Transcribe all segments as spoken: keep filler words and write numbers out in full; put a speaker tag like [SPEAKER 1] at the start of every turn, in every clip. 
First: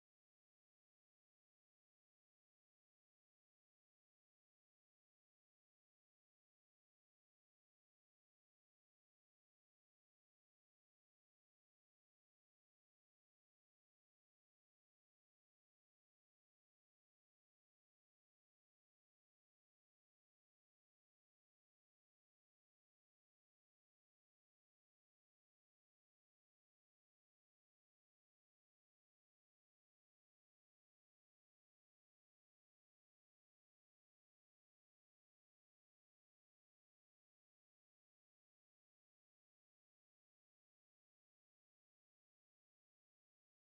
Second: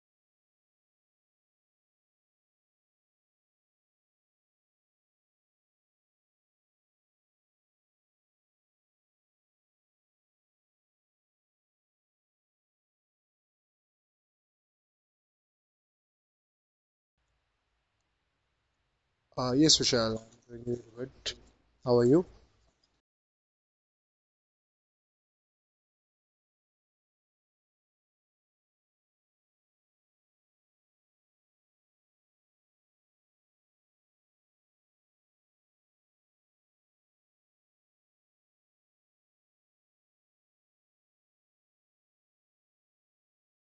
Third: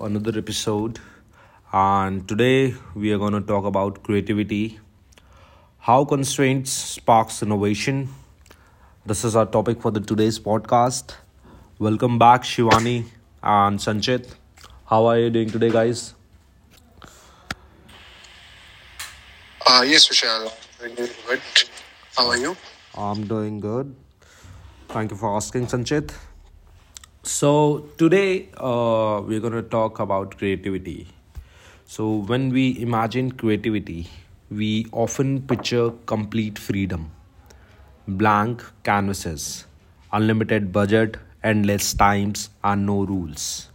[SPEAKER 1] another episode. And today we are going to talk about creativity, how constraints sparks innovation. This is our topic for the today's podcast. Welcome back, Shivani and Sanchit. How are you doing today, guys?
[SPEAKER 2] Uh, yes,
[SPEAKER 1] Uh, yes,
[SPEAKER 2] Vishal, I'm
[SPEAKER 1] Vishal.
[SPEAKER 2] doing really
[SPEAKER 1] I'm doing
[SPEAKER 2] good.
[SPEAKER 1] good.
[SPEAKER 2] How are you?
[SPEAKER 1] How are you? I'm doing good. Thank you for asking, Sanchit. So, today uh, we're going to talk about creativity. So, when we imagine creativity, we often picture complete freedom, blank canvases, unlimited budget, endless times, and no rules.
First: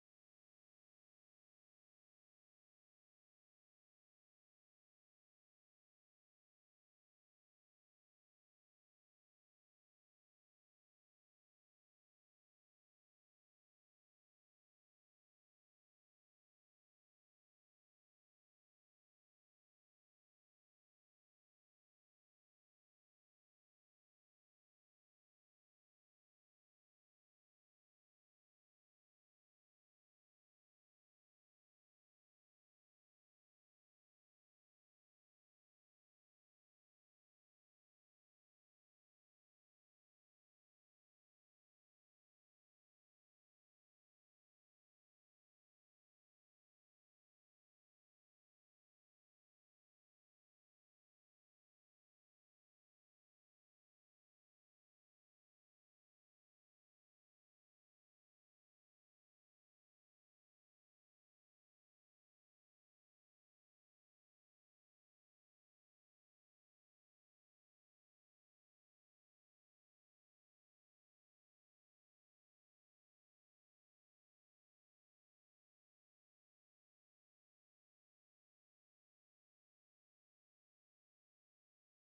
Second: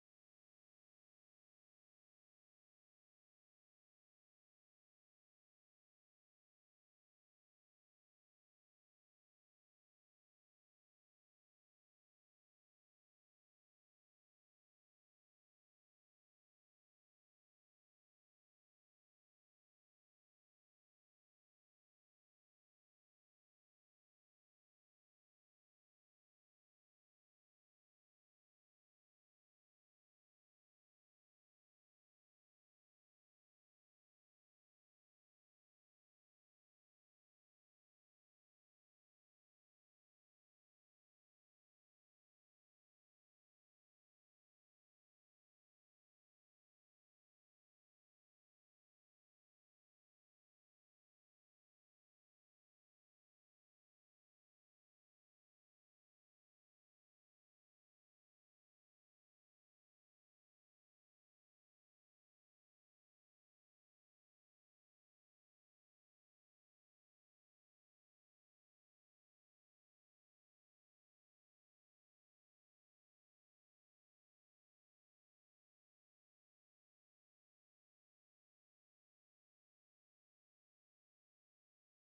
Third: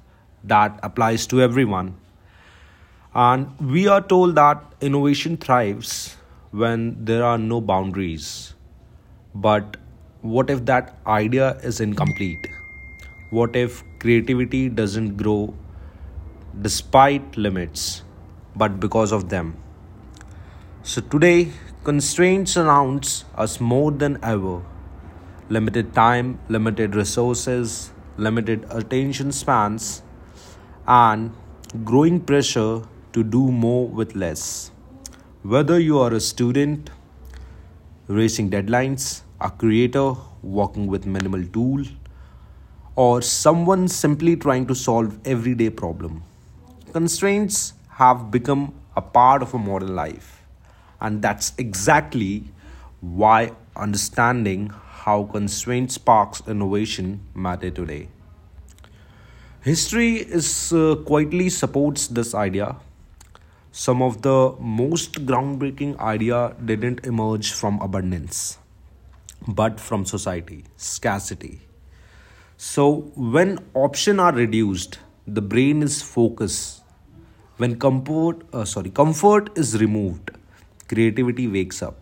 [SPEAKER 1] That applies to everyone. And we are told that innovation thrives when there are no boundaries. But what if that idea is incomplete? What if creativity doesn't grow despite limits, but because of them? So today, constraints surrounds us more than ever. Limited time, limited resources, limited attention spans, and growing pressure to do more with less. Whether you are a student, racing deadlines, a creator working with minimal tool, or someone simply trying to solve everyday problem. Constraints have become a part of a modern life, and that's exactly why understanding how constraint sparks innovation matter today. History is uh, quietly supports this idea. Some of the most groundbreaking ideas didn't emerge from abundance, but from society, scarcity. So, when options are reduced, the brain is focused. When comfort, uh, sorry, comfort is removed, creativity wakes up.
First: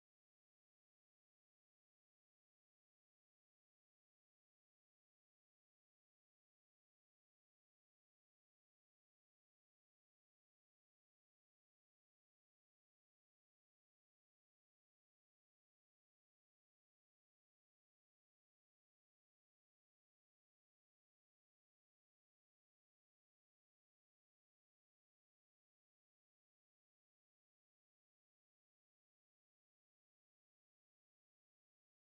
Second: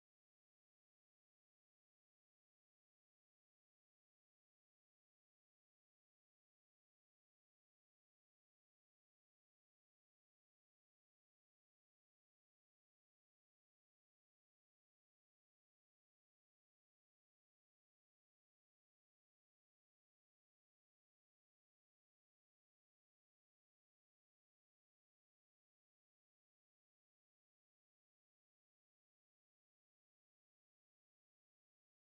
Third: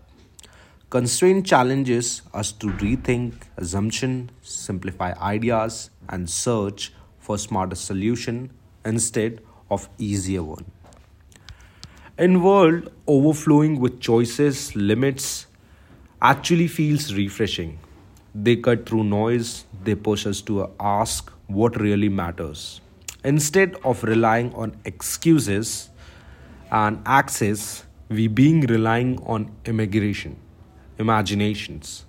[SPEAKER 1] Constraint challenges us to rethink assumption, simplify ideas, and search for smarter solution instead of easier one. In world overflowing with choices, limits actually feels refreshing. They cut through noise, they push us to ask what really matters. Instead of relying on excuses and access, we being relying on immigration, imaginations,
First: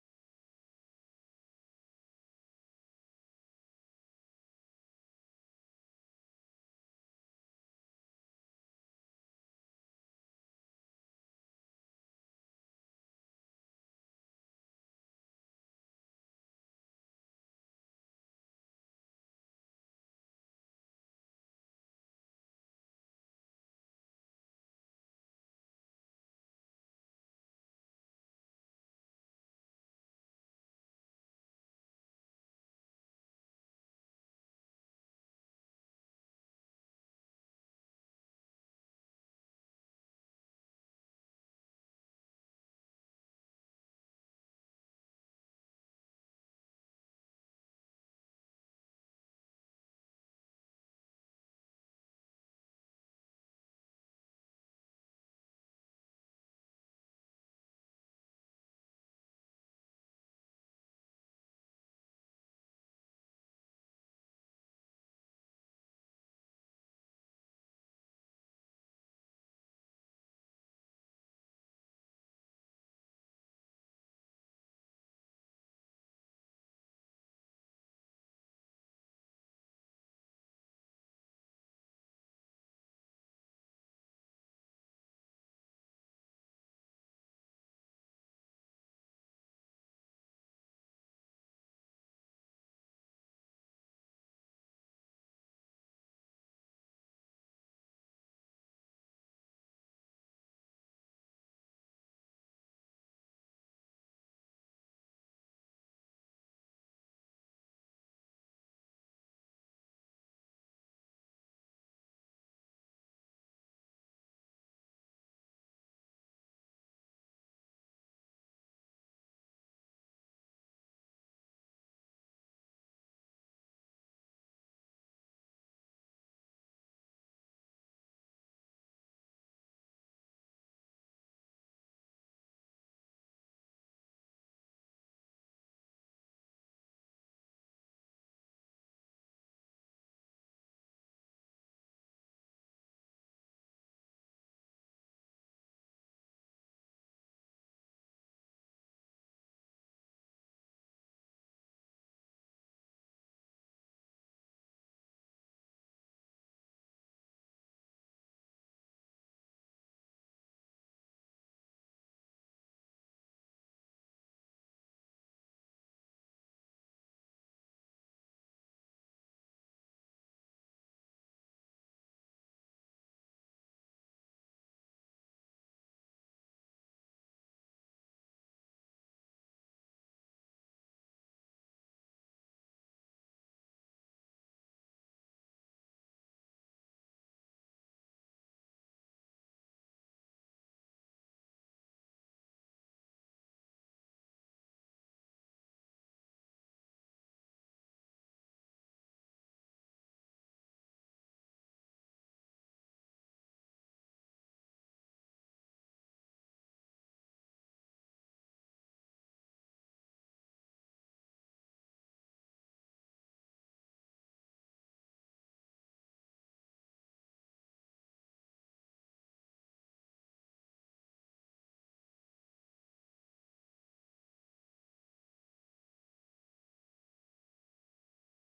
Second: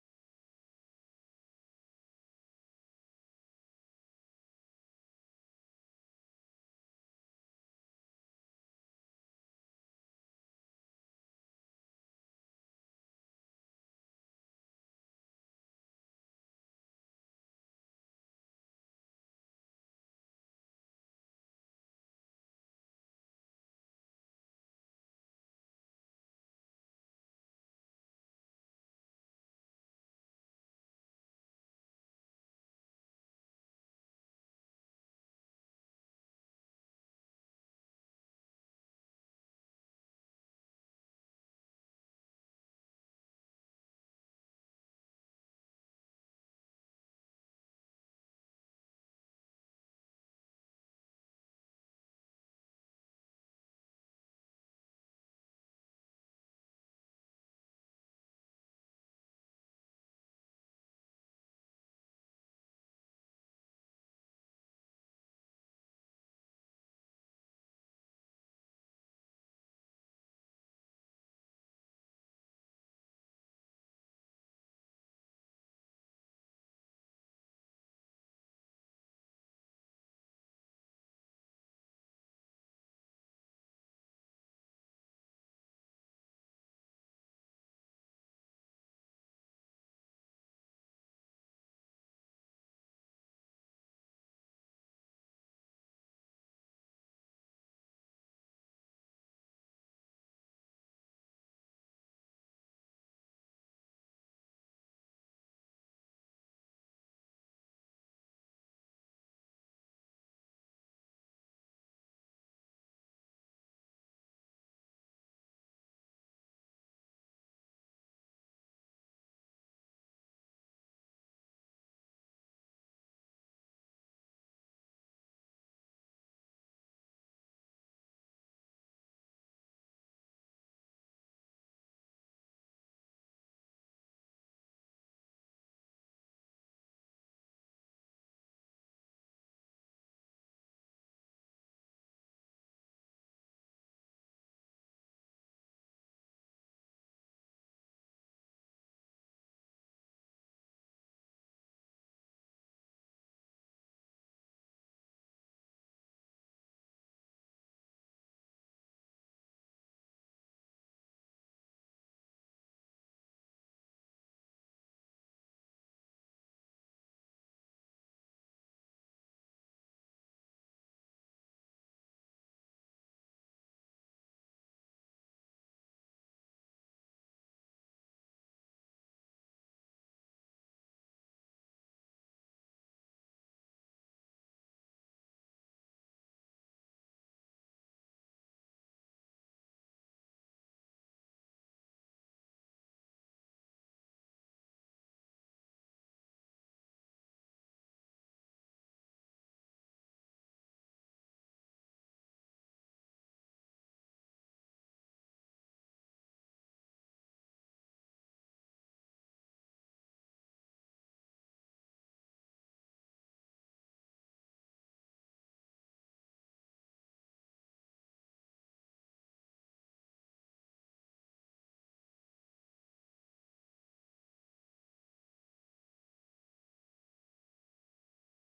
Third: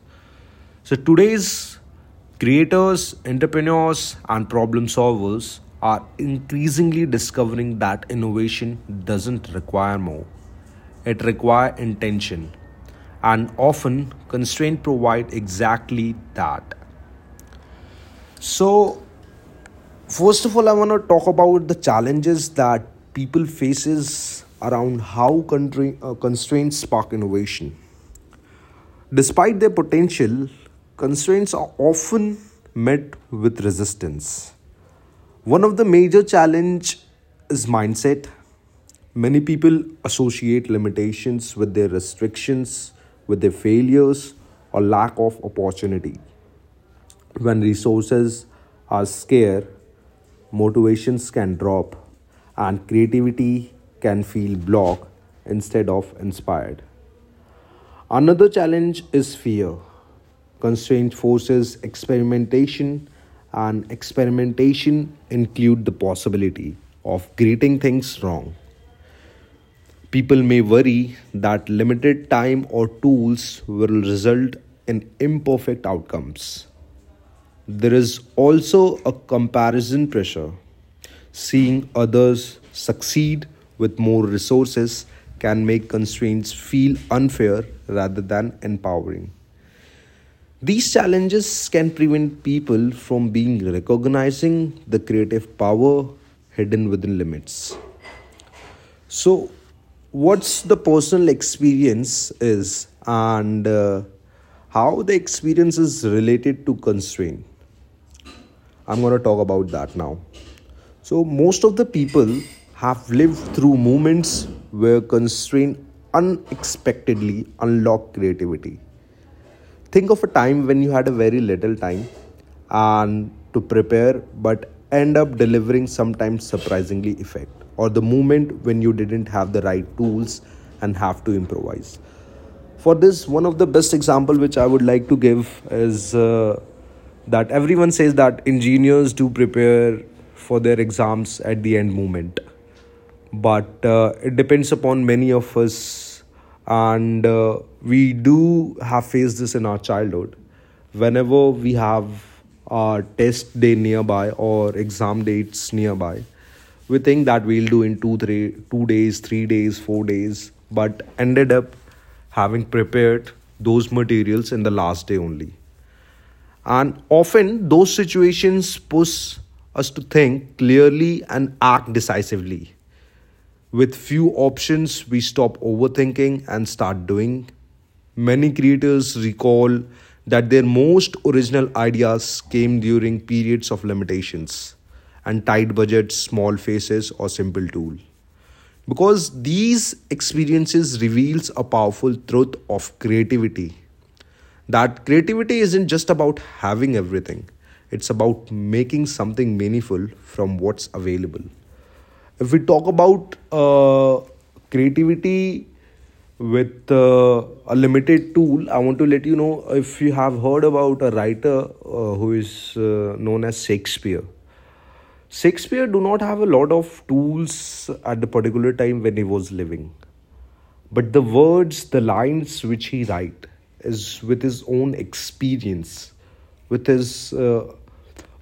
[SPEAKER 1] so today's creators, entrepreneurs, and problem solvers are increasingly discovering that innovation doesn't require more. It requires intention. And often constraints provide exactly that. So first of all, I want to talk about the challenges that people faces around how country, uh, constraints spark innovation. Despite their potential, constraints are often met with resistance. One of the major challenge is mindset. Many people associate limitations with their restrictions, with their failures or lack of opportunity. When resources are scarce, motivations can drop and creativity can feel blocked instead of inspired. Another challenge is fear. Constraint forces experimentation, and experimentation include the possibility of getting things wrong. People may worry that limited time or tools will result in imperfect outcomes. There is also a comparison pressure. Seeing others succeed with more resources can make constraints feel unfair rather than empowering. These challenges can prevent people from being recognizing the creative power hidden within limits. So, what's the personal experience is and uh, how the experience is related to constraint. I'm going to talk about that now. So, most of the people have lived through moments where constraint unexpectedly unlocked creativity. Think of a time when you had a very little time and to prepare but end up delivering sometimes surprisingly effect, or the moment when you didn't have the right tools and have to improvise. For this, one of the best example which I would like to give is uh, that everyone says that engineers do prepare for their exams at the end moment, but uh, it depends upon many of us, and uh, we do have faced this in our childhood. Whenever we have our test day nearby or exam dates nearby, we think that we'll do in two three two days, three days, four days, but ended up having prepared those materials in the last day only. And often those situations push us to think clearly and act decisively. With few options, we stop overthinking and start doing. Many creators recall that their most original ideas came during periods of limitations and tight budgets, small faces, or simple tool. Because these experiences reveals a powerful truth of creativity. That creativity isn't just about having everything. It's about making something meaningful from what's available. If we talk about uh, creativity with uh, a limited tool, I want to let you know if you have heard about a writer uh, who is uh, known as Shakespeare. Shakespeare do not have a lot of tools at the particular time when he was living, but the words, the lines which he write is with his own experience, with his uh,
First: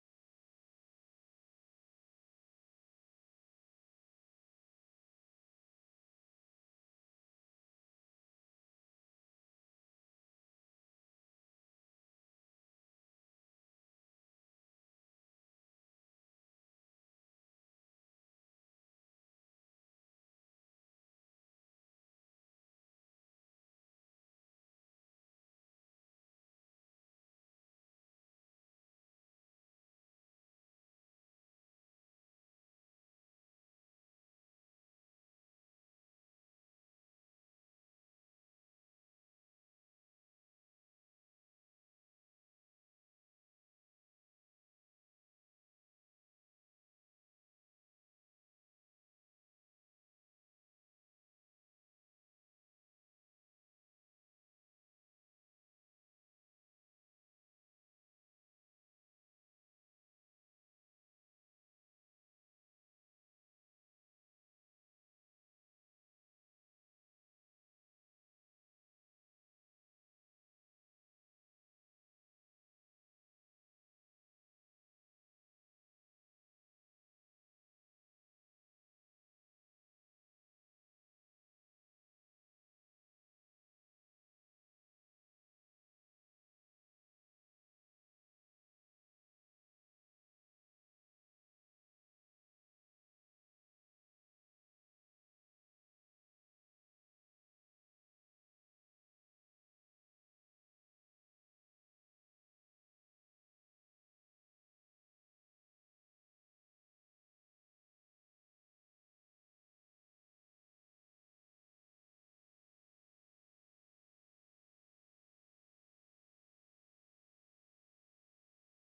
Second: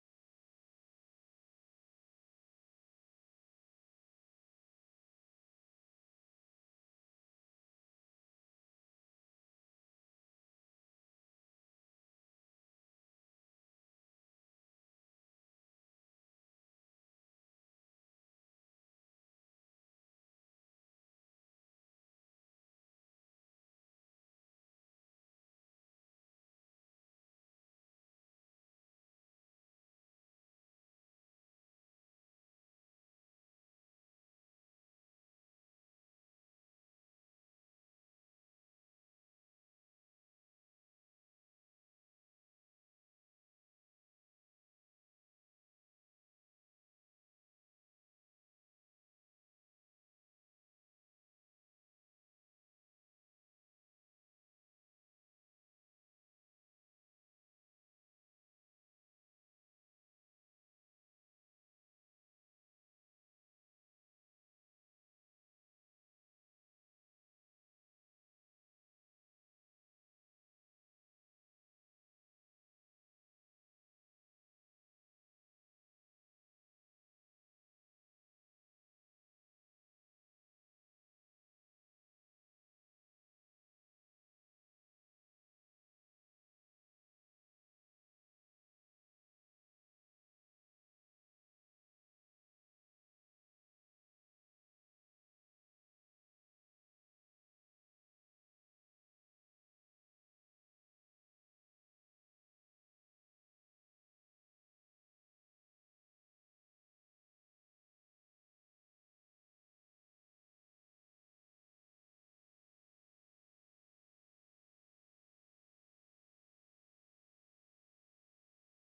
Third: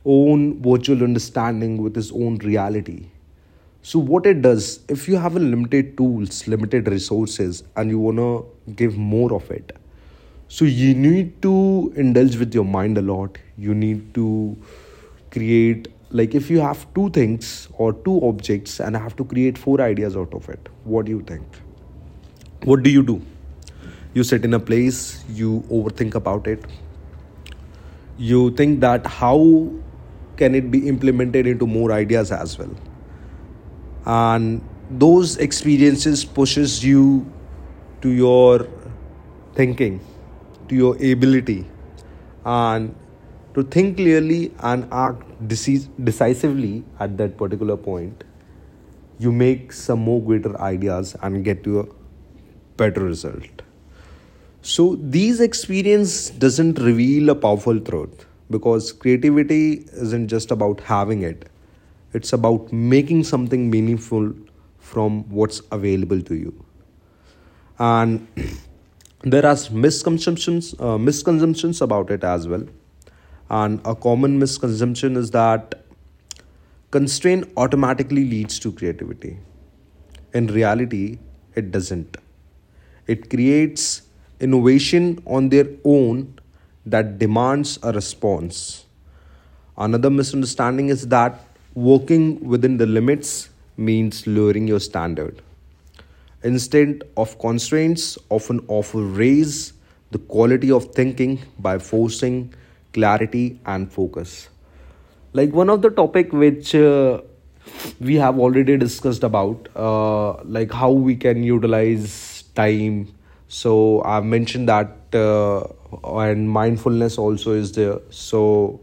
[SPEAKER 1] own virtual understanding, with his own reality. So what it does, if you have a limited tools, limited resources, and you want to give more of it, so you need to indulge with your mind a lot. You need to create, like if you have two things or two objects and I have to create four ideas out of it, what do you think, what do you do? You sit in a place, you overthink about it, you think that how can it be implemented into more ideas as well. And those experiences pushes you, to your thinking, to your ability, and to think clearly and act deci- decisively at that particular point. You make some more greater ideas and get to a better result. So these experience doesn't reveal a powerful truth, because creativity isn't just about having it. It's about making something meaningful from what's available to you. And there are misconceptions uh, misconceptions about it as well. And a common misconception is that constraint automatically leads to creativity. In reality, it doesn't. It creates innovation on their own that demands a response. Another misunderstanding is that working within the limits means lowering your standard. Instead of constraints, often offer raise the quality of thinking by forcing clarity and focus, like one of the topic which uh, we have already discussed about, uh, like how we can utilize time. So I've mentioned that, uh, and mindfulness also is there. So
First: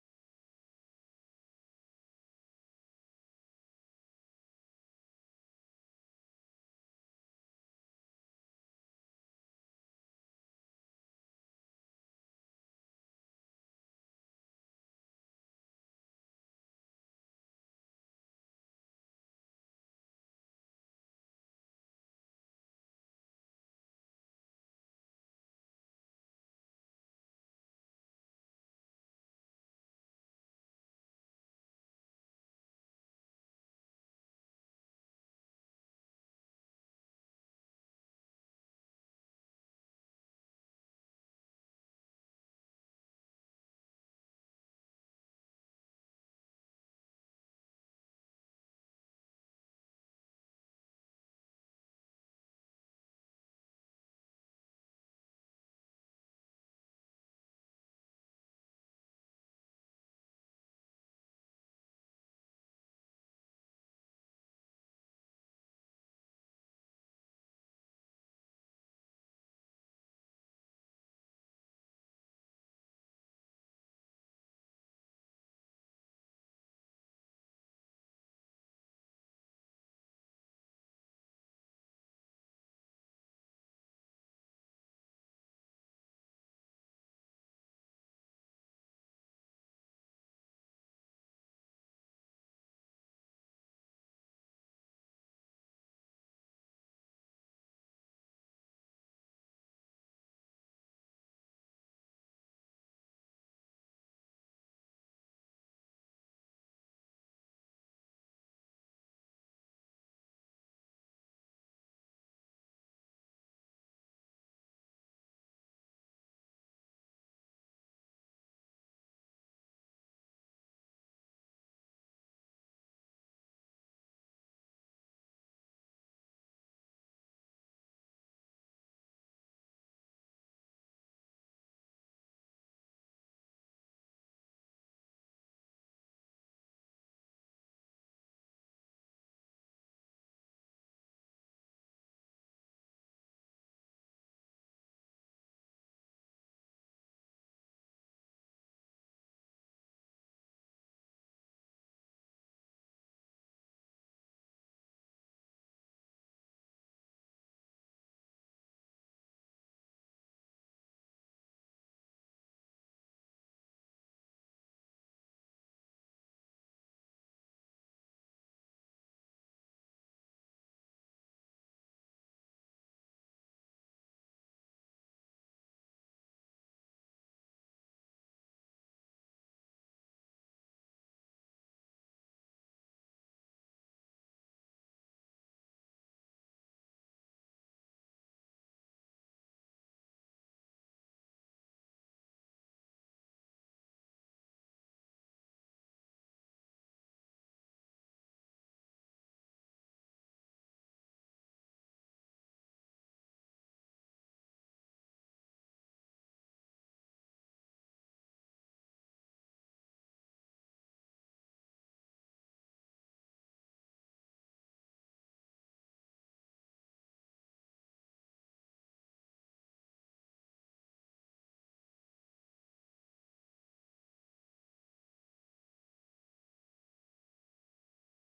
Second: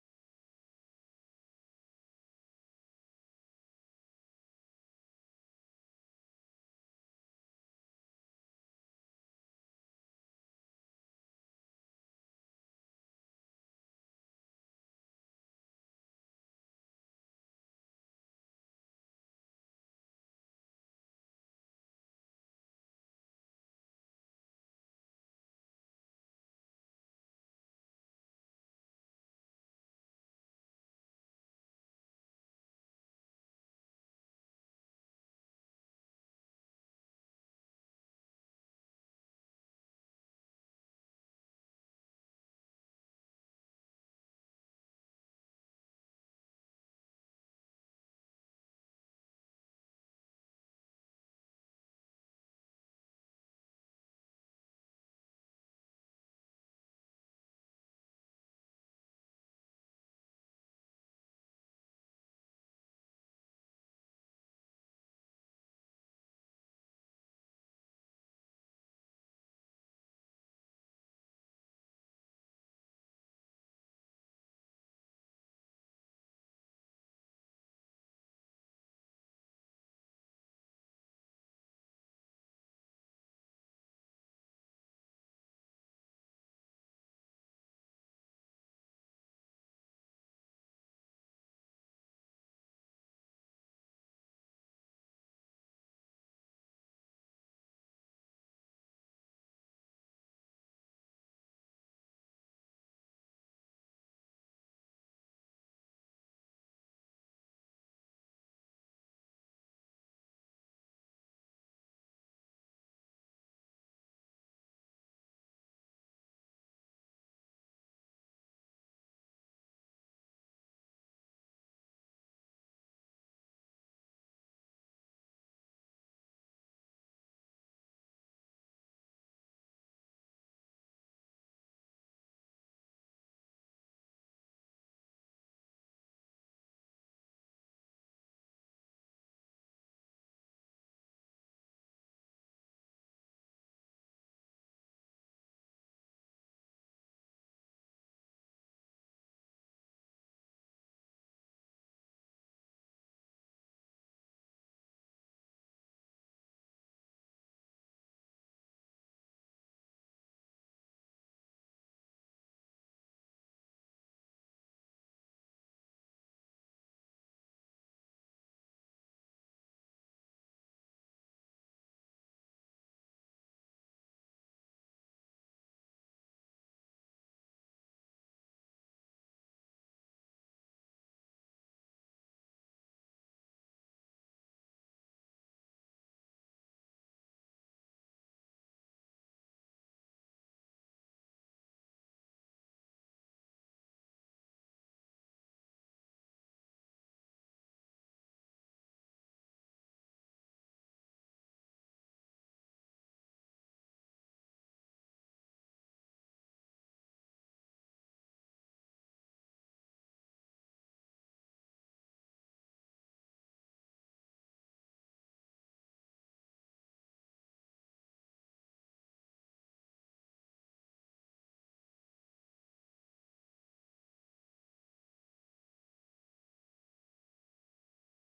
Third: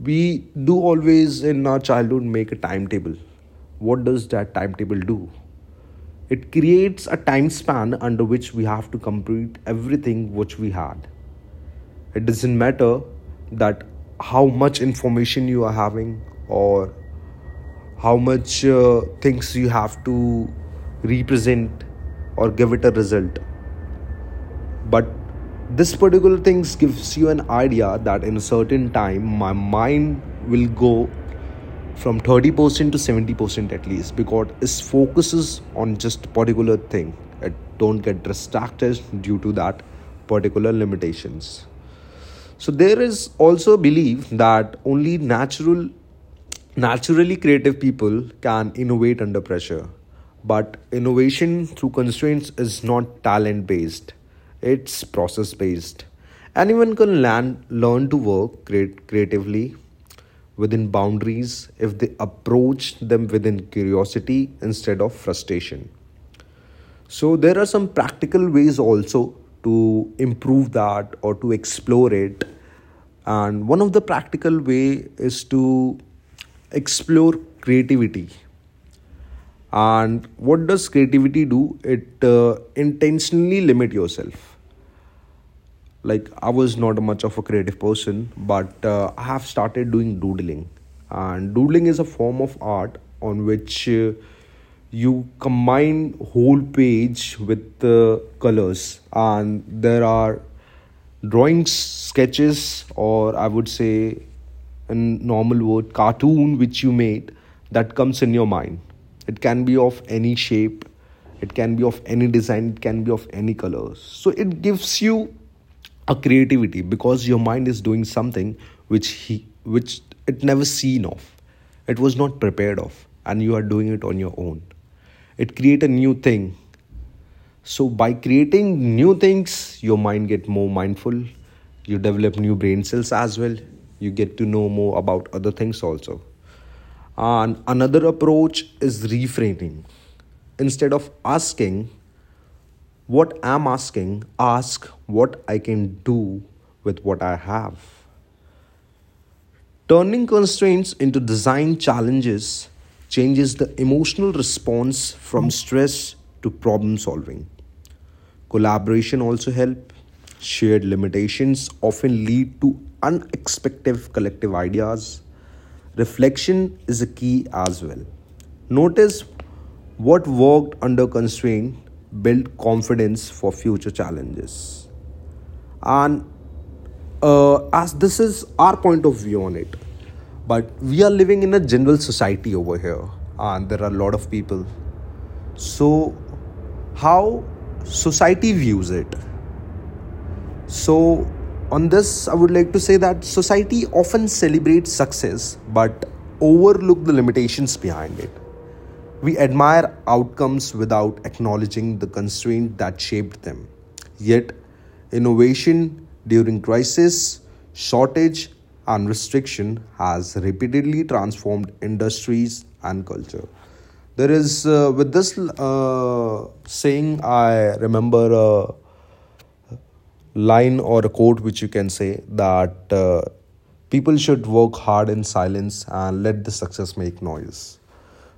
[SPEAKER 1] we do always in our childhood make a timetable. What does that timetable do? It creates a time span under which we have to complete everything which we had. It doesn't matter that how much information you are having, or how much uh, things you have to represent or give it a result. But this particular things gives you an idea that in a certain time my mind will go from thirty percent to seventy percent at least, because it focuses on just particular thing. It don't get distracted due to that particular limitations. So there is also a belief that only natural naturally creative people can innovate under pressure. But innovation through constraints is not talent based. It's process based. Anyone can learn, learn to work create, creatively within boundaries if they approach them within curiosity instead of frustration. So there are some practical ways also to improve that or to explore it. And one of the practical way is to explore creativity. And what does creativity do? It uh, intentionally limit yourself. Like I was not much of a creative person, but uh, I have started doing doodling, and doodling is a form of art on which uh, you combine whole page with uh, colors, and there are drawings, sketches, or I would say in normal word cartoon which you made, that comes in your mind. It can be of any shape, it can be of any design, it can be of any colors. So it gives you a creativity because your mind is doing something which he which it never seen of, it was not prepared of, and you are doing it on your own. It create a new thing. So by creating new things your mind get more mindful, you develop new brain cells as well, you get to know more about other things also. And another approach is reframing. Instead of asking what I'm asking, ask what I can do with what I have. Turning constraints into design challenges changes the emotional response from stress to problem solving. Collaboration also helps. Shared limitations often lead to unexpected collective ideas. Reflection is a key as well. Notice what worked under constraint build confidence for future challenges. And uh, as this is our point of view on it, but we are living in a general society over here and there are a lot of people, so how society views it. So on this I would like to say that society often celebrates success but overlook the limitations behind it. We admire outcomes without acknowledging the constraint that shaped them. Yet, innovation during crisis, shortage, and restriction has repeatedly transformed industries and culture. There is, uh, with this uh, saying, I remember a line or a quote which you can say that uh, people should work hard in silence and let the success make noise.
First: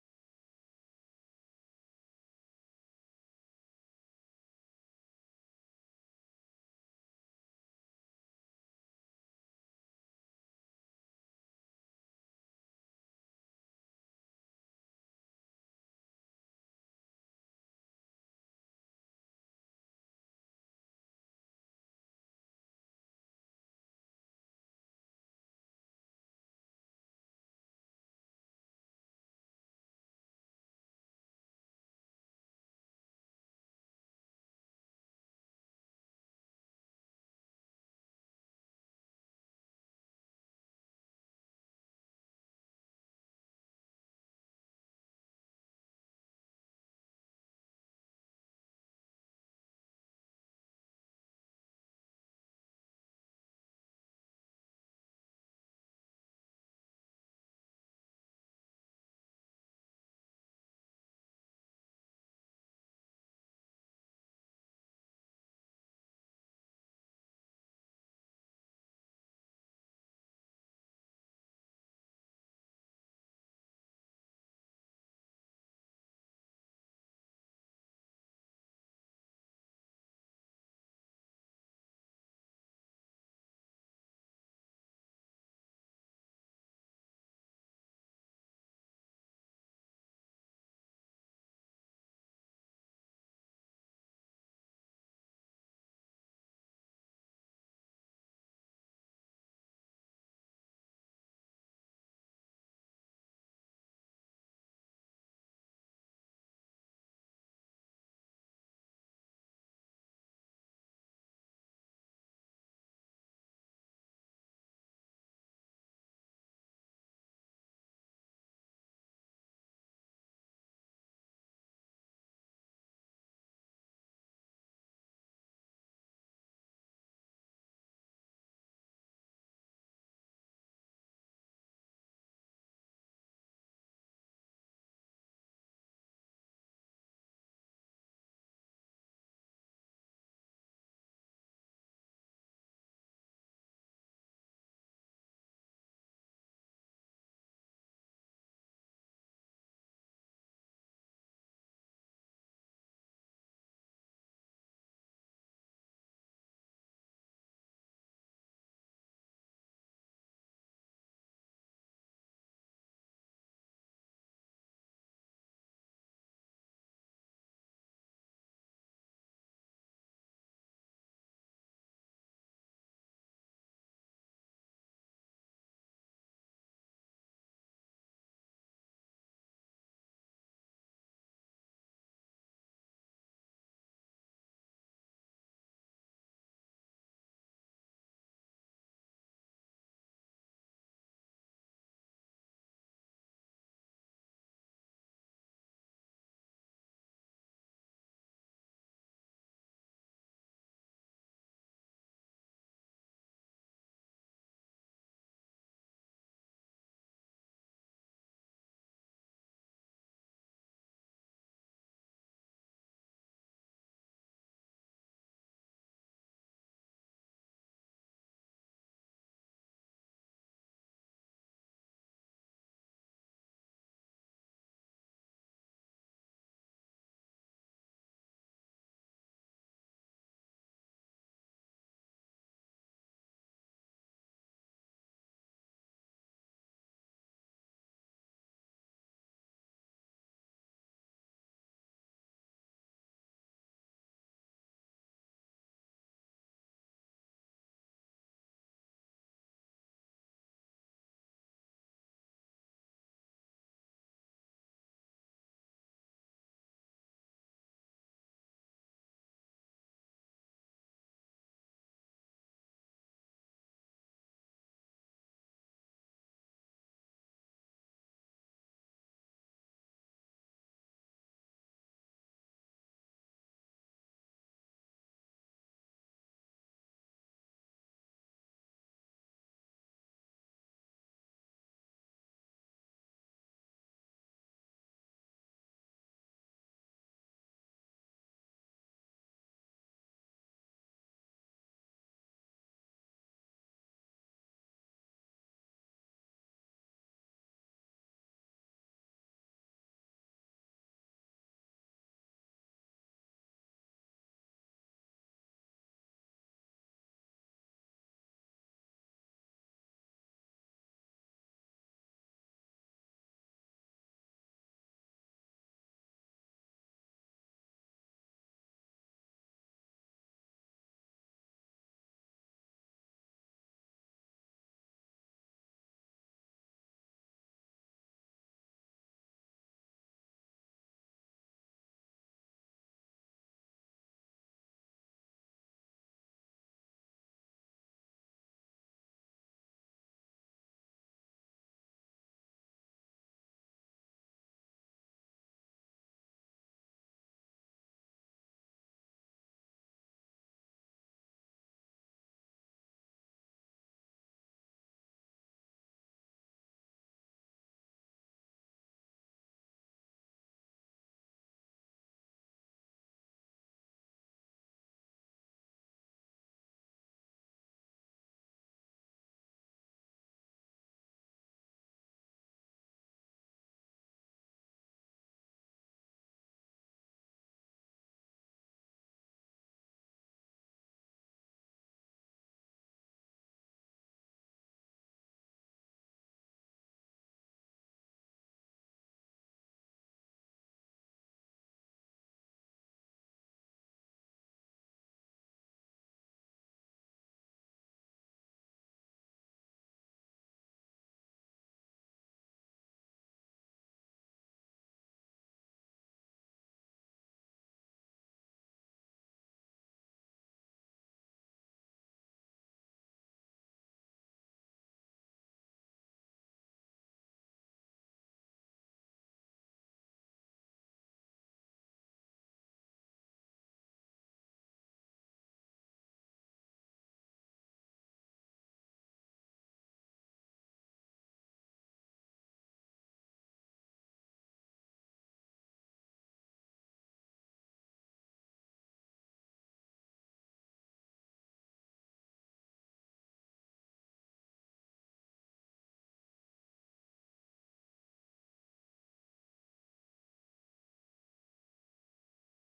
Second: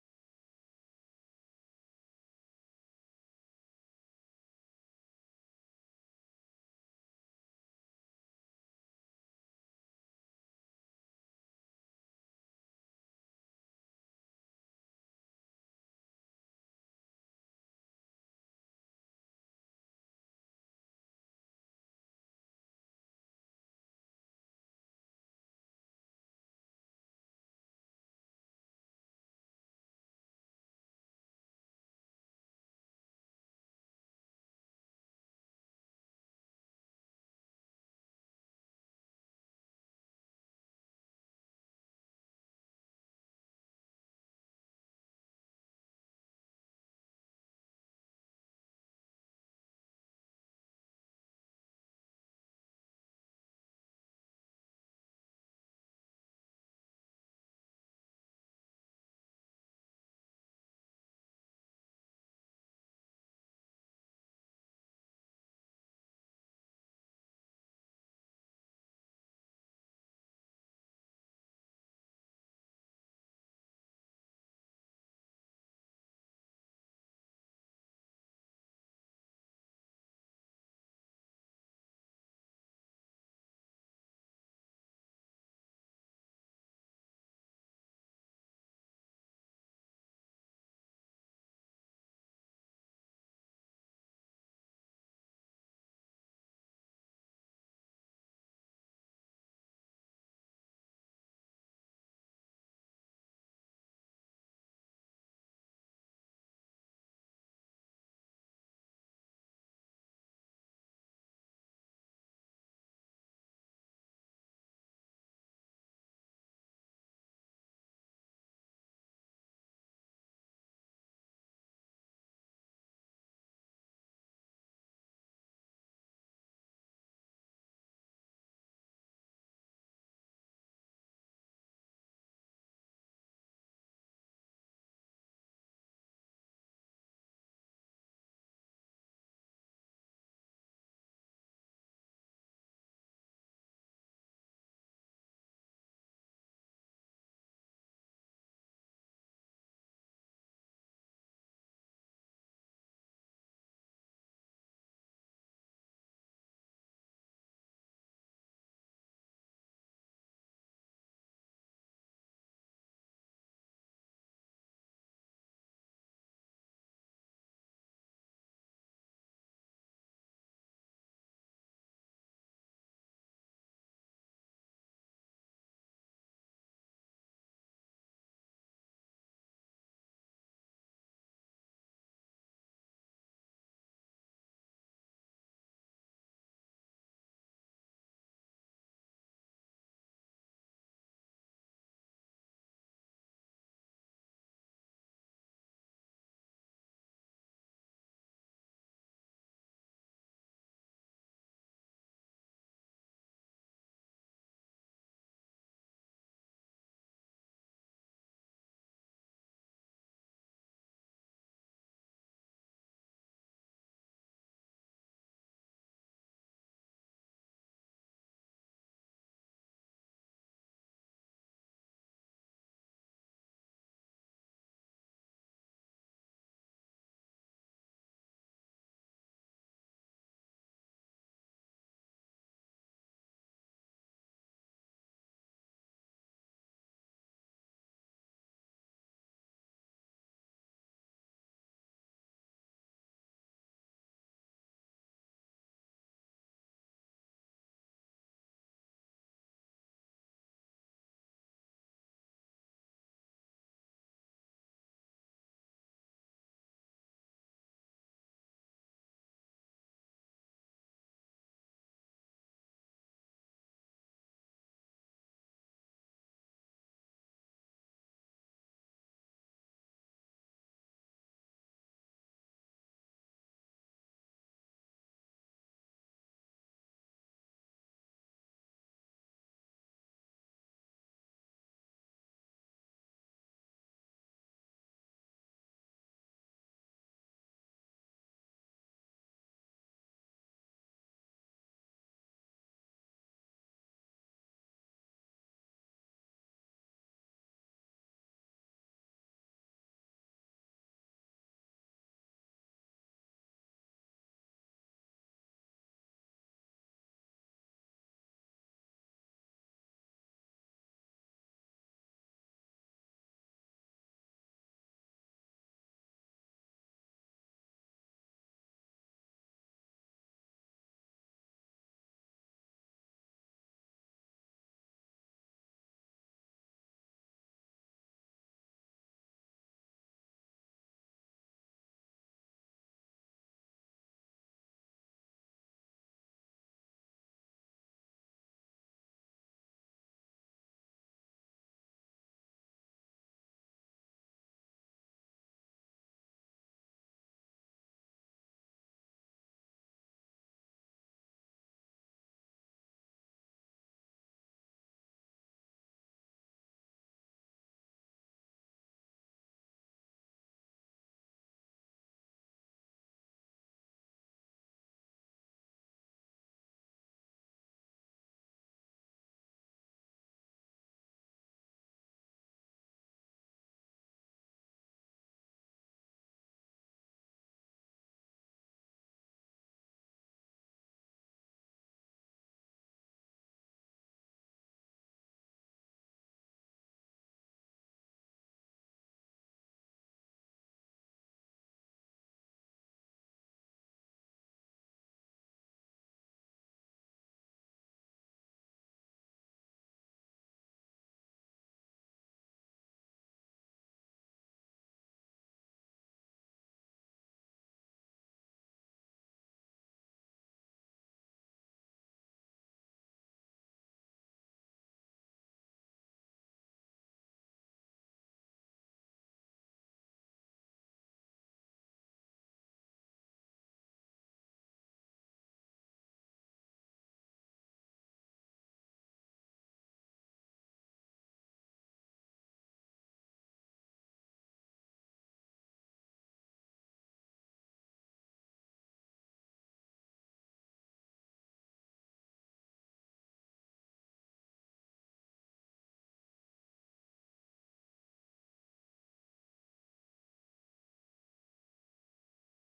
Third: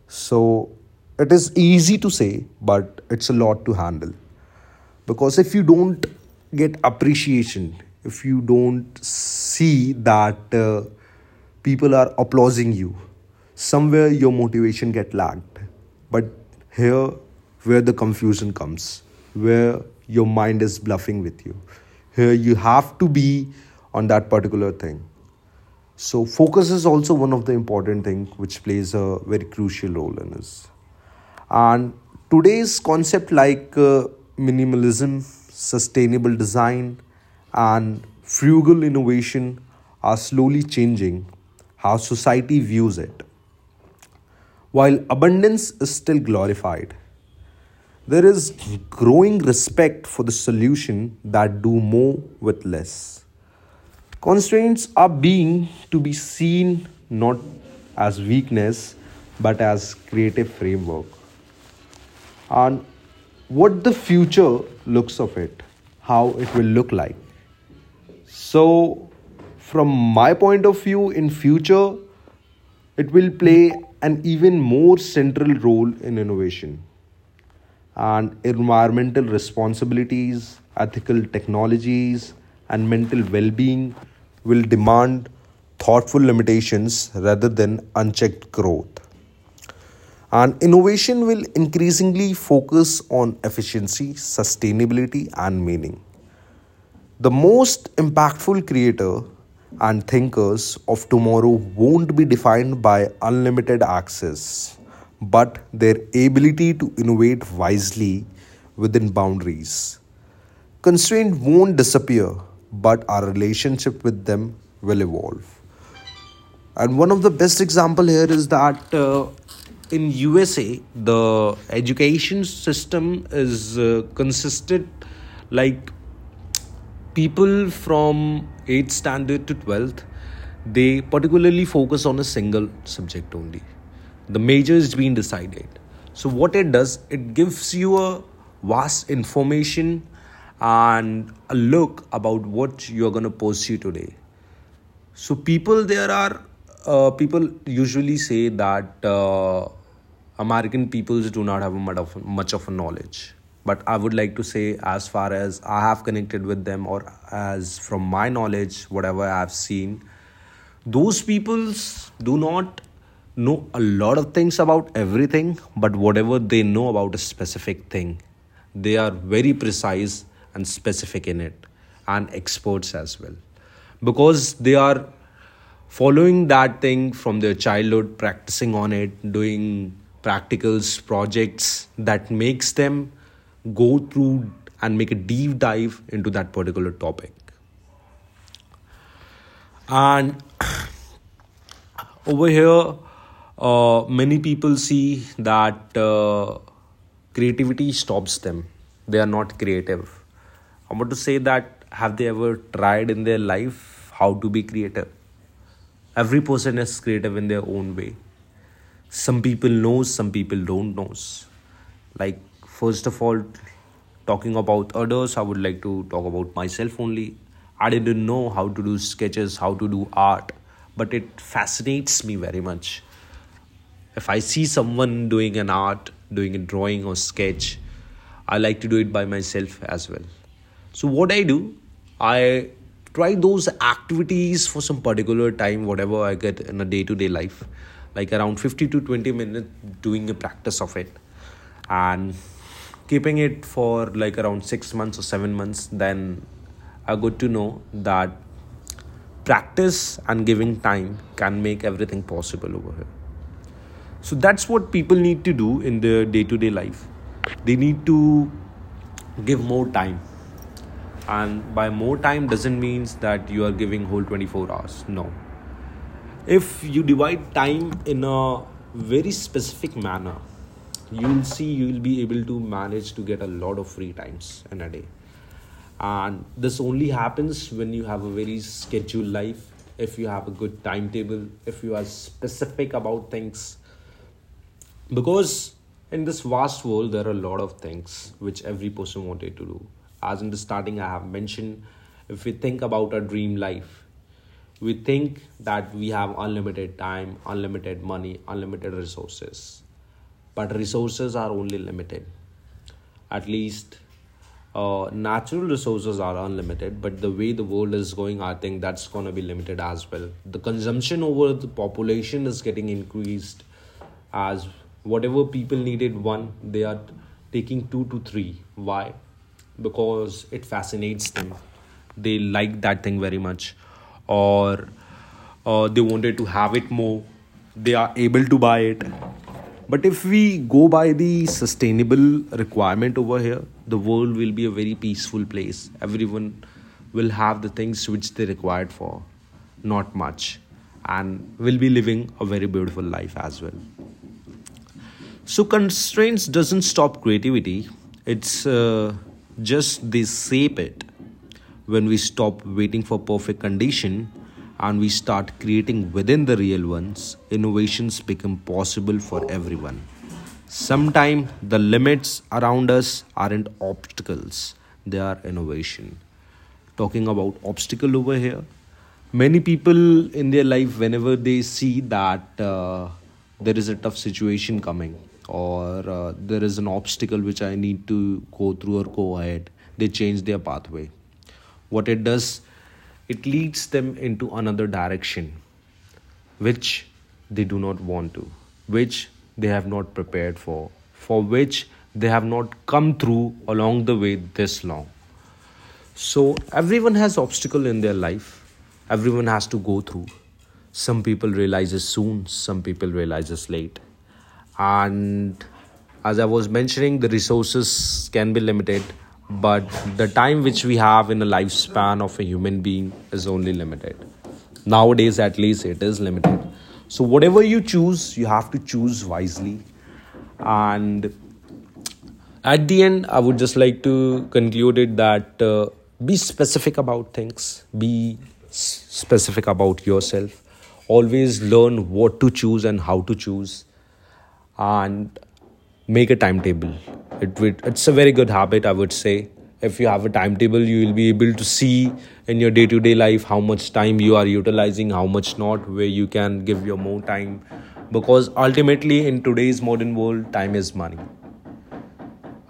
[SPEAKER 1] So it is easy to say, but it's a lot to handle. Because if you don't get appreciation, if you don't see that uh, people are applauding you, somewhere your motivation get lagged. But here, where the confusion comes, where your mind is bluffing with you, here you have to be on that particular thing. So focus is also one of the important thing which plays a very crucial role in this. And today's concept like uh, minimalism, sustainable design, and frugal innovation are slowly changing how society views it. While abundance is still glorified, there is growing respect for the solution that do more with less. Constraints are being to be seen not as weakness but as creative framework. And what the future looks of it, how it will look like. So, from my point of view, in future, it will play an even more central role in innovation and environmental responsibilities, ethical technologies, and mental well-being will demand thoughtful limitations rather than unchecked growth. And innovation will increasingly focus on efficiency, sustainability, and meaning. The most impactful creator and thinkers of tomorrow won't be defined by unlimited access, but their ability to innovate wisely within boundaries. Constraint won't disappear, but our relationship with them will evolve. And one of the best example here is that uh, in USA the education system is uh, consisted like people from eighth standard to twelfth, they particularly focus on a single subject only. The major is being decided. So what it does, it gives you a vast information and a look about what you're going to pursue today. So people there are, uh, people usually say that uh, American peoples do not have much of much of a knowledge. But I would like to say, as far as I have connected with them, or as from my knowledge, whatever I have seen, those peoples do not know a lot of things about everything, but whatever they know about a specific thing, they are very precise and specific in it, and experts as well, because they are following that thing from their childhood, practicing on it, doing practicals projects that makes them go through and make a deep dive into that particular topic. And over here, uh, many people see that uh, creativity stops them. They are not creative. I want to say that have they ever tried in their life how to be creative? Every person is creative in their own way. Some people knows, some people don't knows. Like first of all, talking about others, I would like to talk about myself only. I didn't know how to do sketches, how to do art, but it fascinates me very much. If I see someone doing an art, doing a drawing or sketch, I like to do it by myself as well. So, what I do, I try those activities for some particular time, whatever I get in a day to day life, like around fifty to twenty minutes doing a practice of it, and keeping it for like around six months or seven months. Then I got to know that practice and giving time can make everything possible over here. So that's what people need to do in their day to day life. They need to give more time. And by more time doesn't means that you are giving whole twenty-four hours. No. If you divide time in a very specific manner, you'll see you'll be able to manage to get a lot of free times in a day. And this only happens when you have a very scheduled life, if you have a good timetable, if you are specific about things, because in this vast world, there are a lot of things which every person wanted to do. As in the starting, I have mentioned, if we think about our dream life, we think that we have unlimited time, unlimited money, unlimited resources. But resources are only limited. At least, uh, natural resources are unlimited, but the way the world is going, I think that's going to be limited as well. The consumption over the population is getting increased, as whatever people needed one, they are taking two to three. Why? Because it fascinates them, they like that thing very much, or uh, they wanted to have it more, they are able to buy it. But if we go by the sustainable requirement over here, the world will be a very peaceful place. Everyone will have the things which they required for, not much, and will be living a very beautiful life as well. So constraints doesn't stop creativity. It's uh, just they shape it. When we stop waiting for perfect condition and we start creating within the real ones, innovations become possible for everyone. Sometimes the limits around us aren't obstacles, they are innovation. Talking about obstacle over here, many people in their life, whenever they see that uh, there is a tough situation coming, or uh, there is an obstacle which I need to go through or go ahead, they change their pathway. What it does, it leads them into another direction which they do not want to, which they have not prepared for for which they have not come through along the way this long. So everyone has obstacle in their life, everyone has to go through. Some people realizes soon, some people realizes late. And as I was mentioning, the resources can be limited, but the time which we have in a lifespan of a human being is only limited. Nowadays at least it is limited. So whatever you choose, you have to choose wisely. And at the end, I would just like to conclude it that uh, be specific about things, be specific about yourself, always learn what to choose and how to choose, and make a timetable. It would, it's a very good habit, I would say. If you have a timetable, you will be able to see in your day to day life how much time you are utilizing, how much not, where you can give your more time. Because ultimately, in today's modern world, time is money.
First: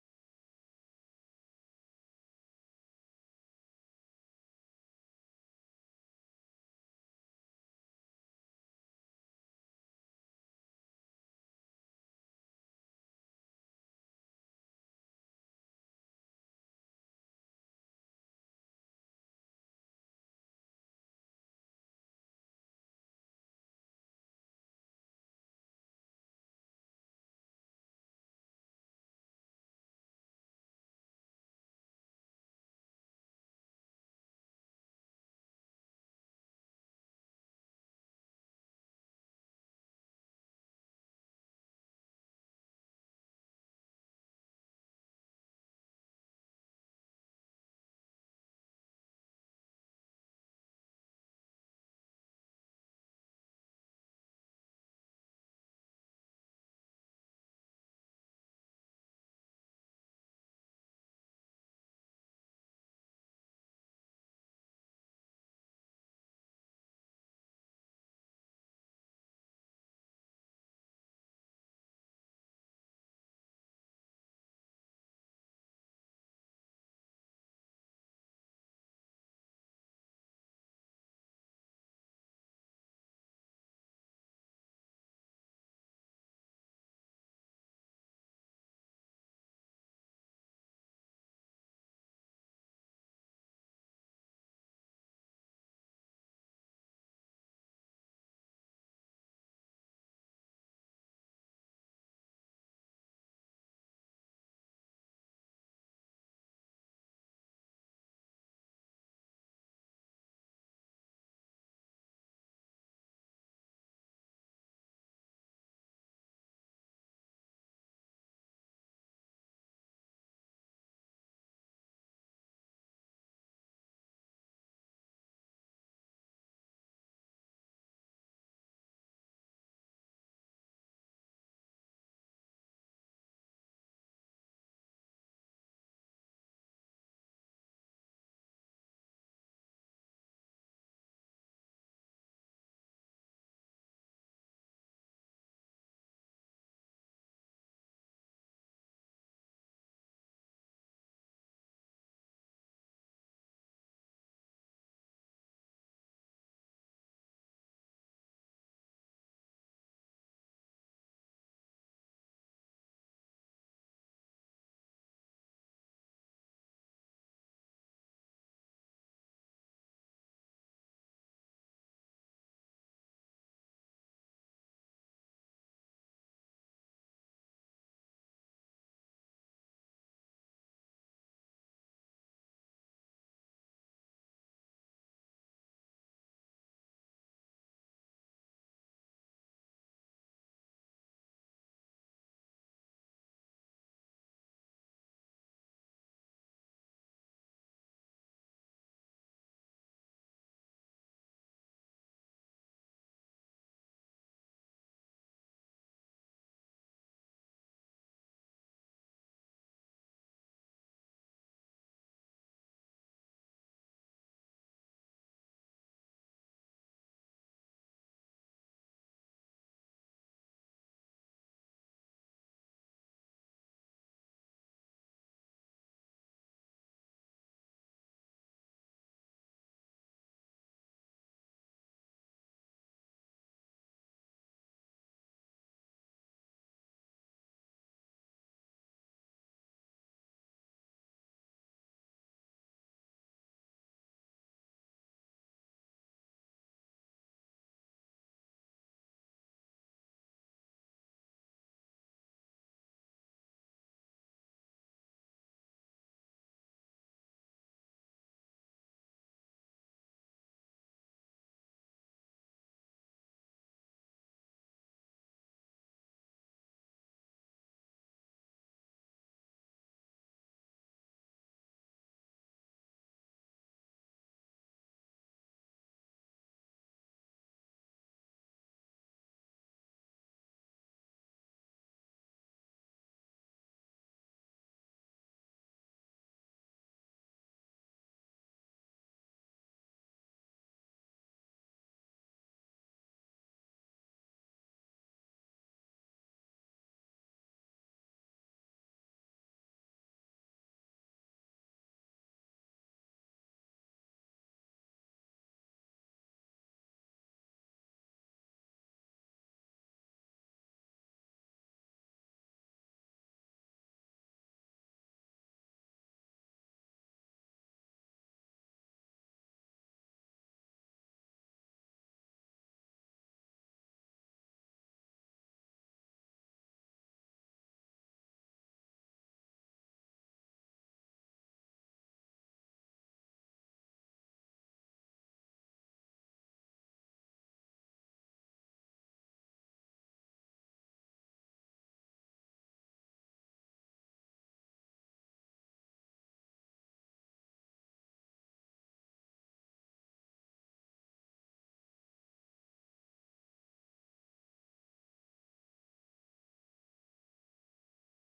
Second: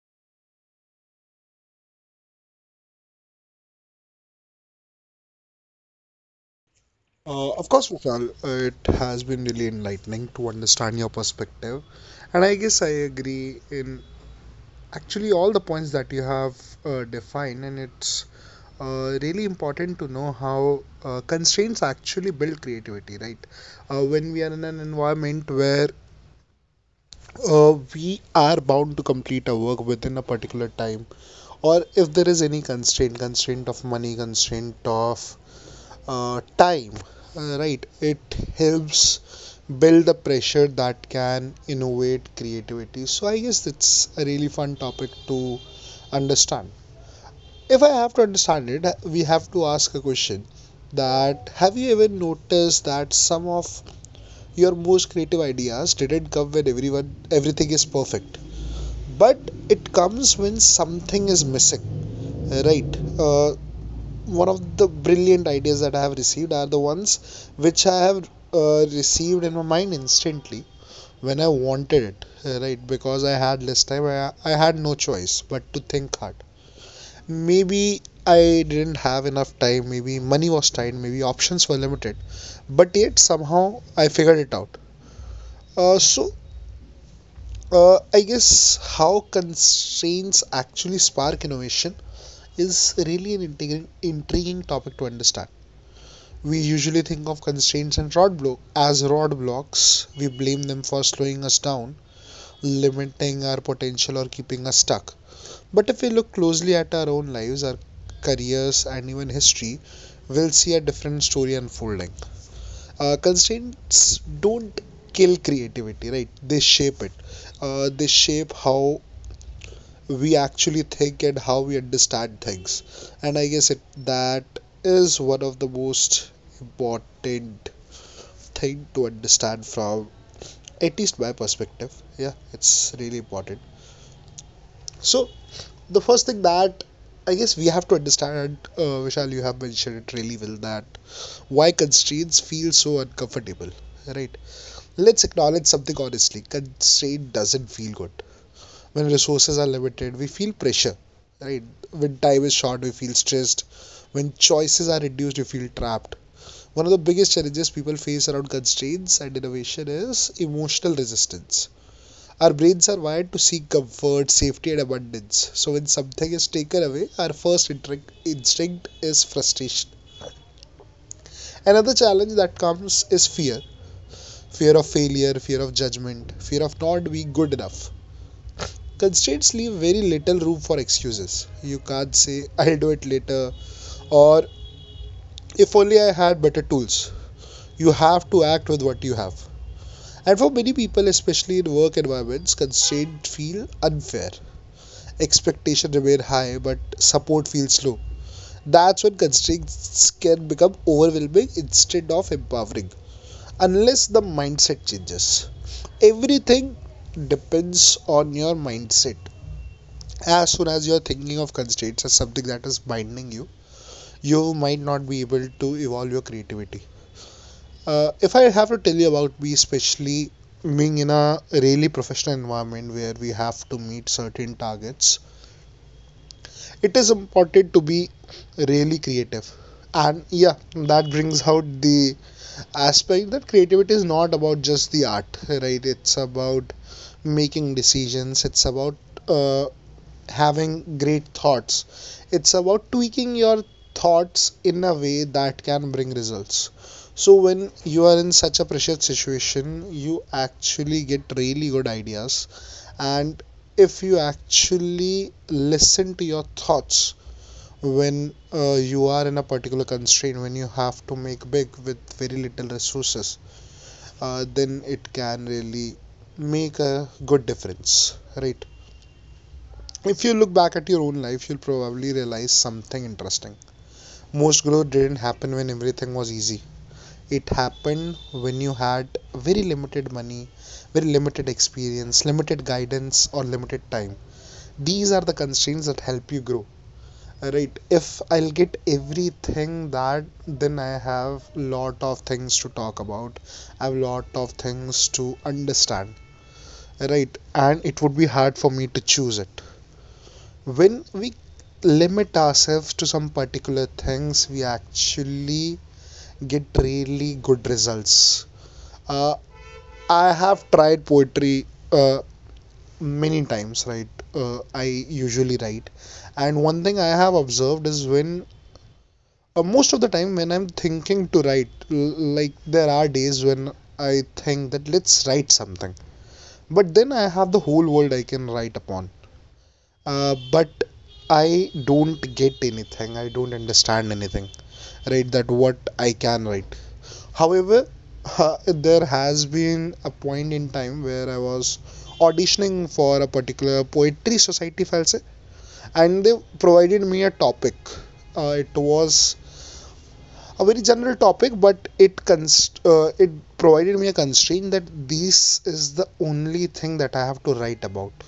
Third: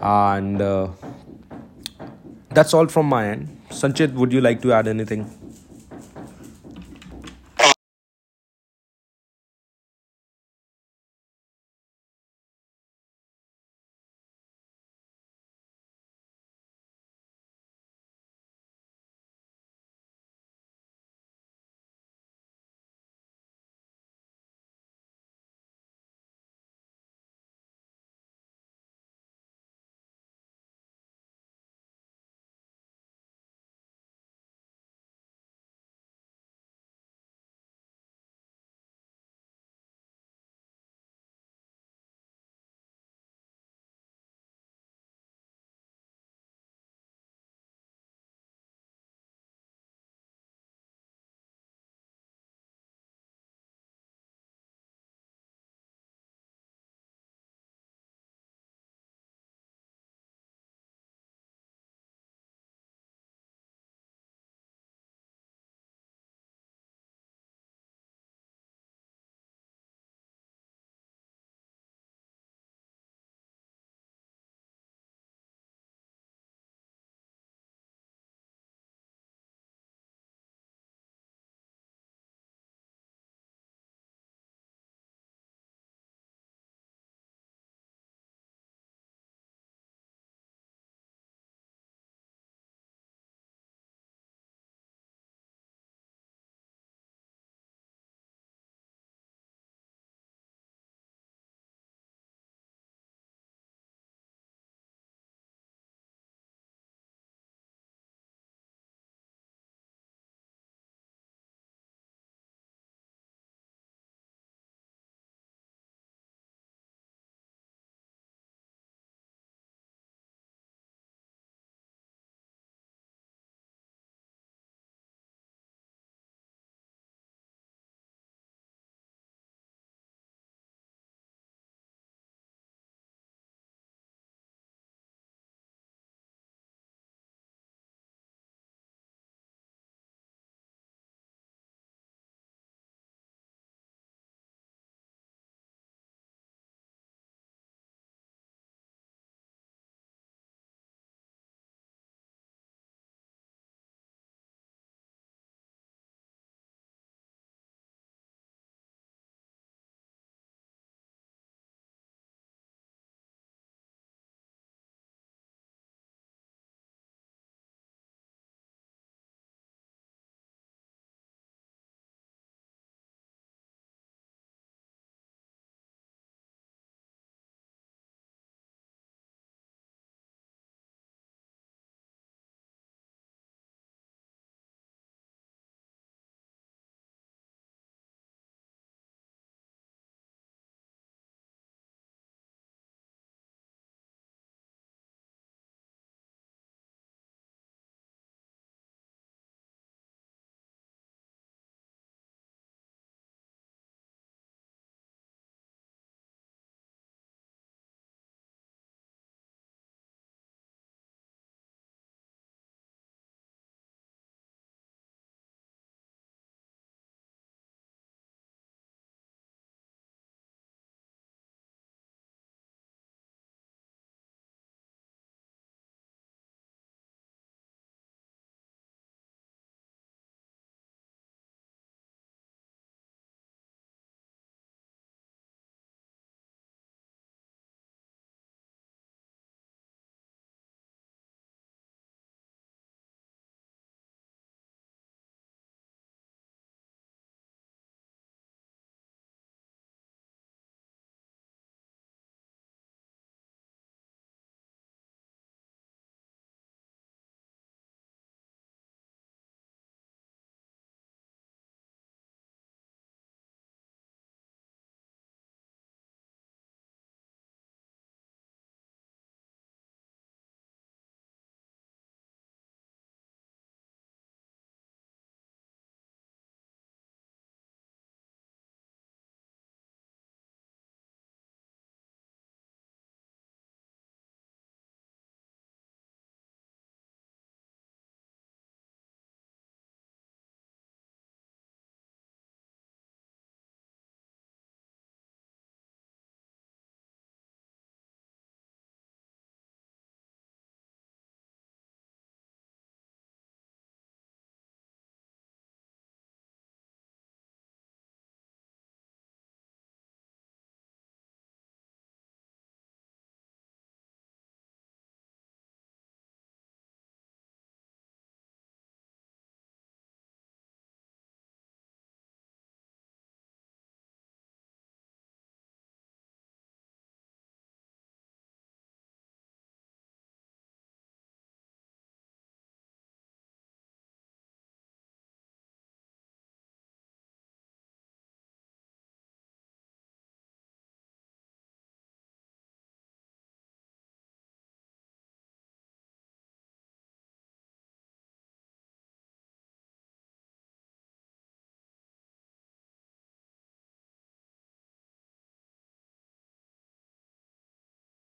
[SPEAKER 1] And uh, that's all from my end. Sanchit, would you like to add anything?
[SPEAKER 2] Uh, of course, Vishal, uh, it has been really enlightening to understand your perspective. And I guess I agree in actually all the points that you have uh, defined. And it's uh, really important to know how uh, constraints actually build creativity, right? Uh, when we are in an environment where uh, we are bound to complete a work within a particular time, or if there is any constraint, constraint of money, constraint of uh, time, uh, right, it helps build the pressure that can innovate creativity. So I guess it's a really fun topic to understand. If I have to understand it, we have to ask a question, that have you ever noticed that some of your most creative ideas didn't come when everyone everything is perfect, but it comes when something is missing, right? Uh, one of the brilliant ideas that I have received are the ones which I have uh, received in my mind instantly when I wanted it, uh, right? Because I had less time, I, I had no choice but to think hard. Maybe I didn't have enough time, maybe money was tight, maybe options were limited, but yet somehow I figured it out. Uh, so, uh, I guess how constraints actually spark innovation is really an intriguing, intriguing topic to understand. We usually think of constraints and rod block as rod blocks. We blame them for slowing us down, limiting our potential, or keeping us stuck. But if we look closely at our own lives, our careers, and even history, we'll see a different story unfolding. Uh, constraints don't kill creativity, right? They shape it. Uh, they shape how we actually think and how we understand things. And I guess it, that is one of the most important thing to understand from at least my perspective. Yeah, it's really important. So the first thing that I guess we have to understand, and uh, Vishal, you have mentioned it really well, that why constraints feel so uncomfortable, right? Let's acknowledge something honestly. Constraint doesn't feel good. When resources are limited, we feel pressure, right? When time is short, we feel stressed. When choices are reduced, we feel trapped. One of the biggest challenges people face around constraints and innovation is emotional resistance. Our brains are wired to seek comfort, safety, and abundance. So when something is taken away, our first instinct is frustration. Another challenge that comes is fear: fear of failure, fear of judgment, fear of not being good enough. Constraints leave very little room for excuses. You can't say, I'll do it later, or if only I had better tools. You have to act with what you have. And for many people, especially in work environments, constraints feel unfair. Expectations remain high, but support feels low. That's when constraints can become overwhelming instead of empowering, unless the mindset changes. Everything depends on your mindset. As soon as you're thinking of constraints as something that is binding you, you might not be able to evolve your creativity. Uh, if I have to tell you about me, especially being in a really professional environment where we have to meet certain targets, it is important to be really creative. And yeah, that brings out the aspect that creativity is not about just the art, right? It's about making decisions, it's about uh, having great thoughts, it's about tweaking your thoughts in a way that can bring results. So, when you are in such a pressured situation, you actually get really good ideas, and if you actually listen to your thoughts when uh, you are in a particular constraint, when you have to make big with very little resources, uh, then it can really make a good difference, right? If you look back at your own life, you'll probably realize something interesting. Most growth didn't happen when everything was easy. It happened when you had very limited money, very limited experience, limited guidance, or limited time. These are the constraints that help you grow, right? If I'll get everything that, then I have lot of things to talk about. I have lot of things to understand, right, and it would be hard for me to choose it. When we limit ourselves to some particular things, we actually get really good results. uh, I have tried poetry uh, many times, right? uh, I usually write, and one thing I have observed is when, uh, most of the time when I'm thinking to write, like there are days when I think that let's write something, but then I have the whole world I can write upon. Uh, but I don't get anything. I don't understand anything. Right, that what I can write. However, uh, there has been a point in time where I was auditioning for a particular poetry society, if I'll say, and they provided me a topic. Uh, it was a very general topic, but it const uh, it provided me a constraint that this is the only thing that I have to write about.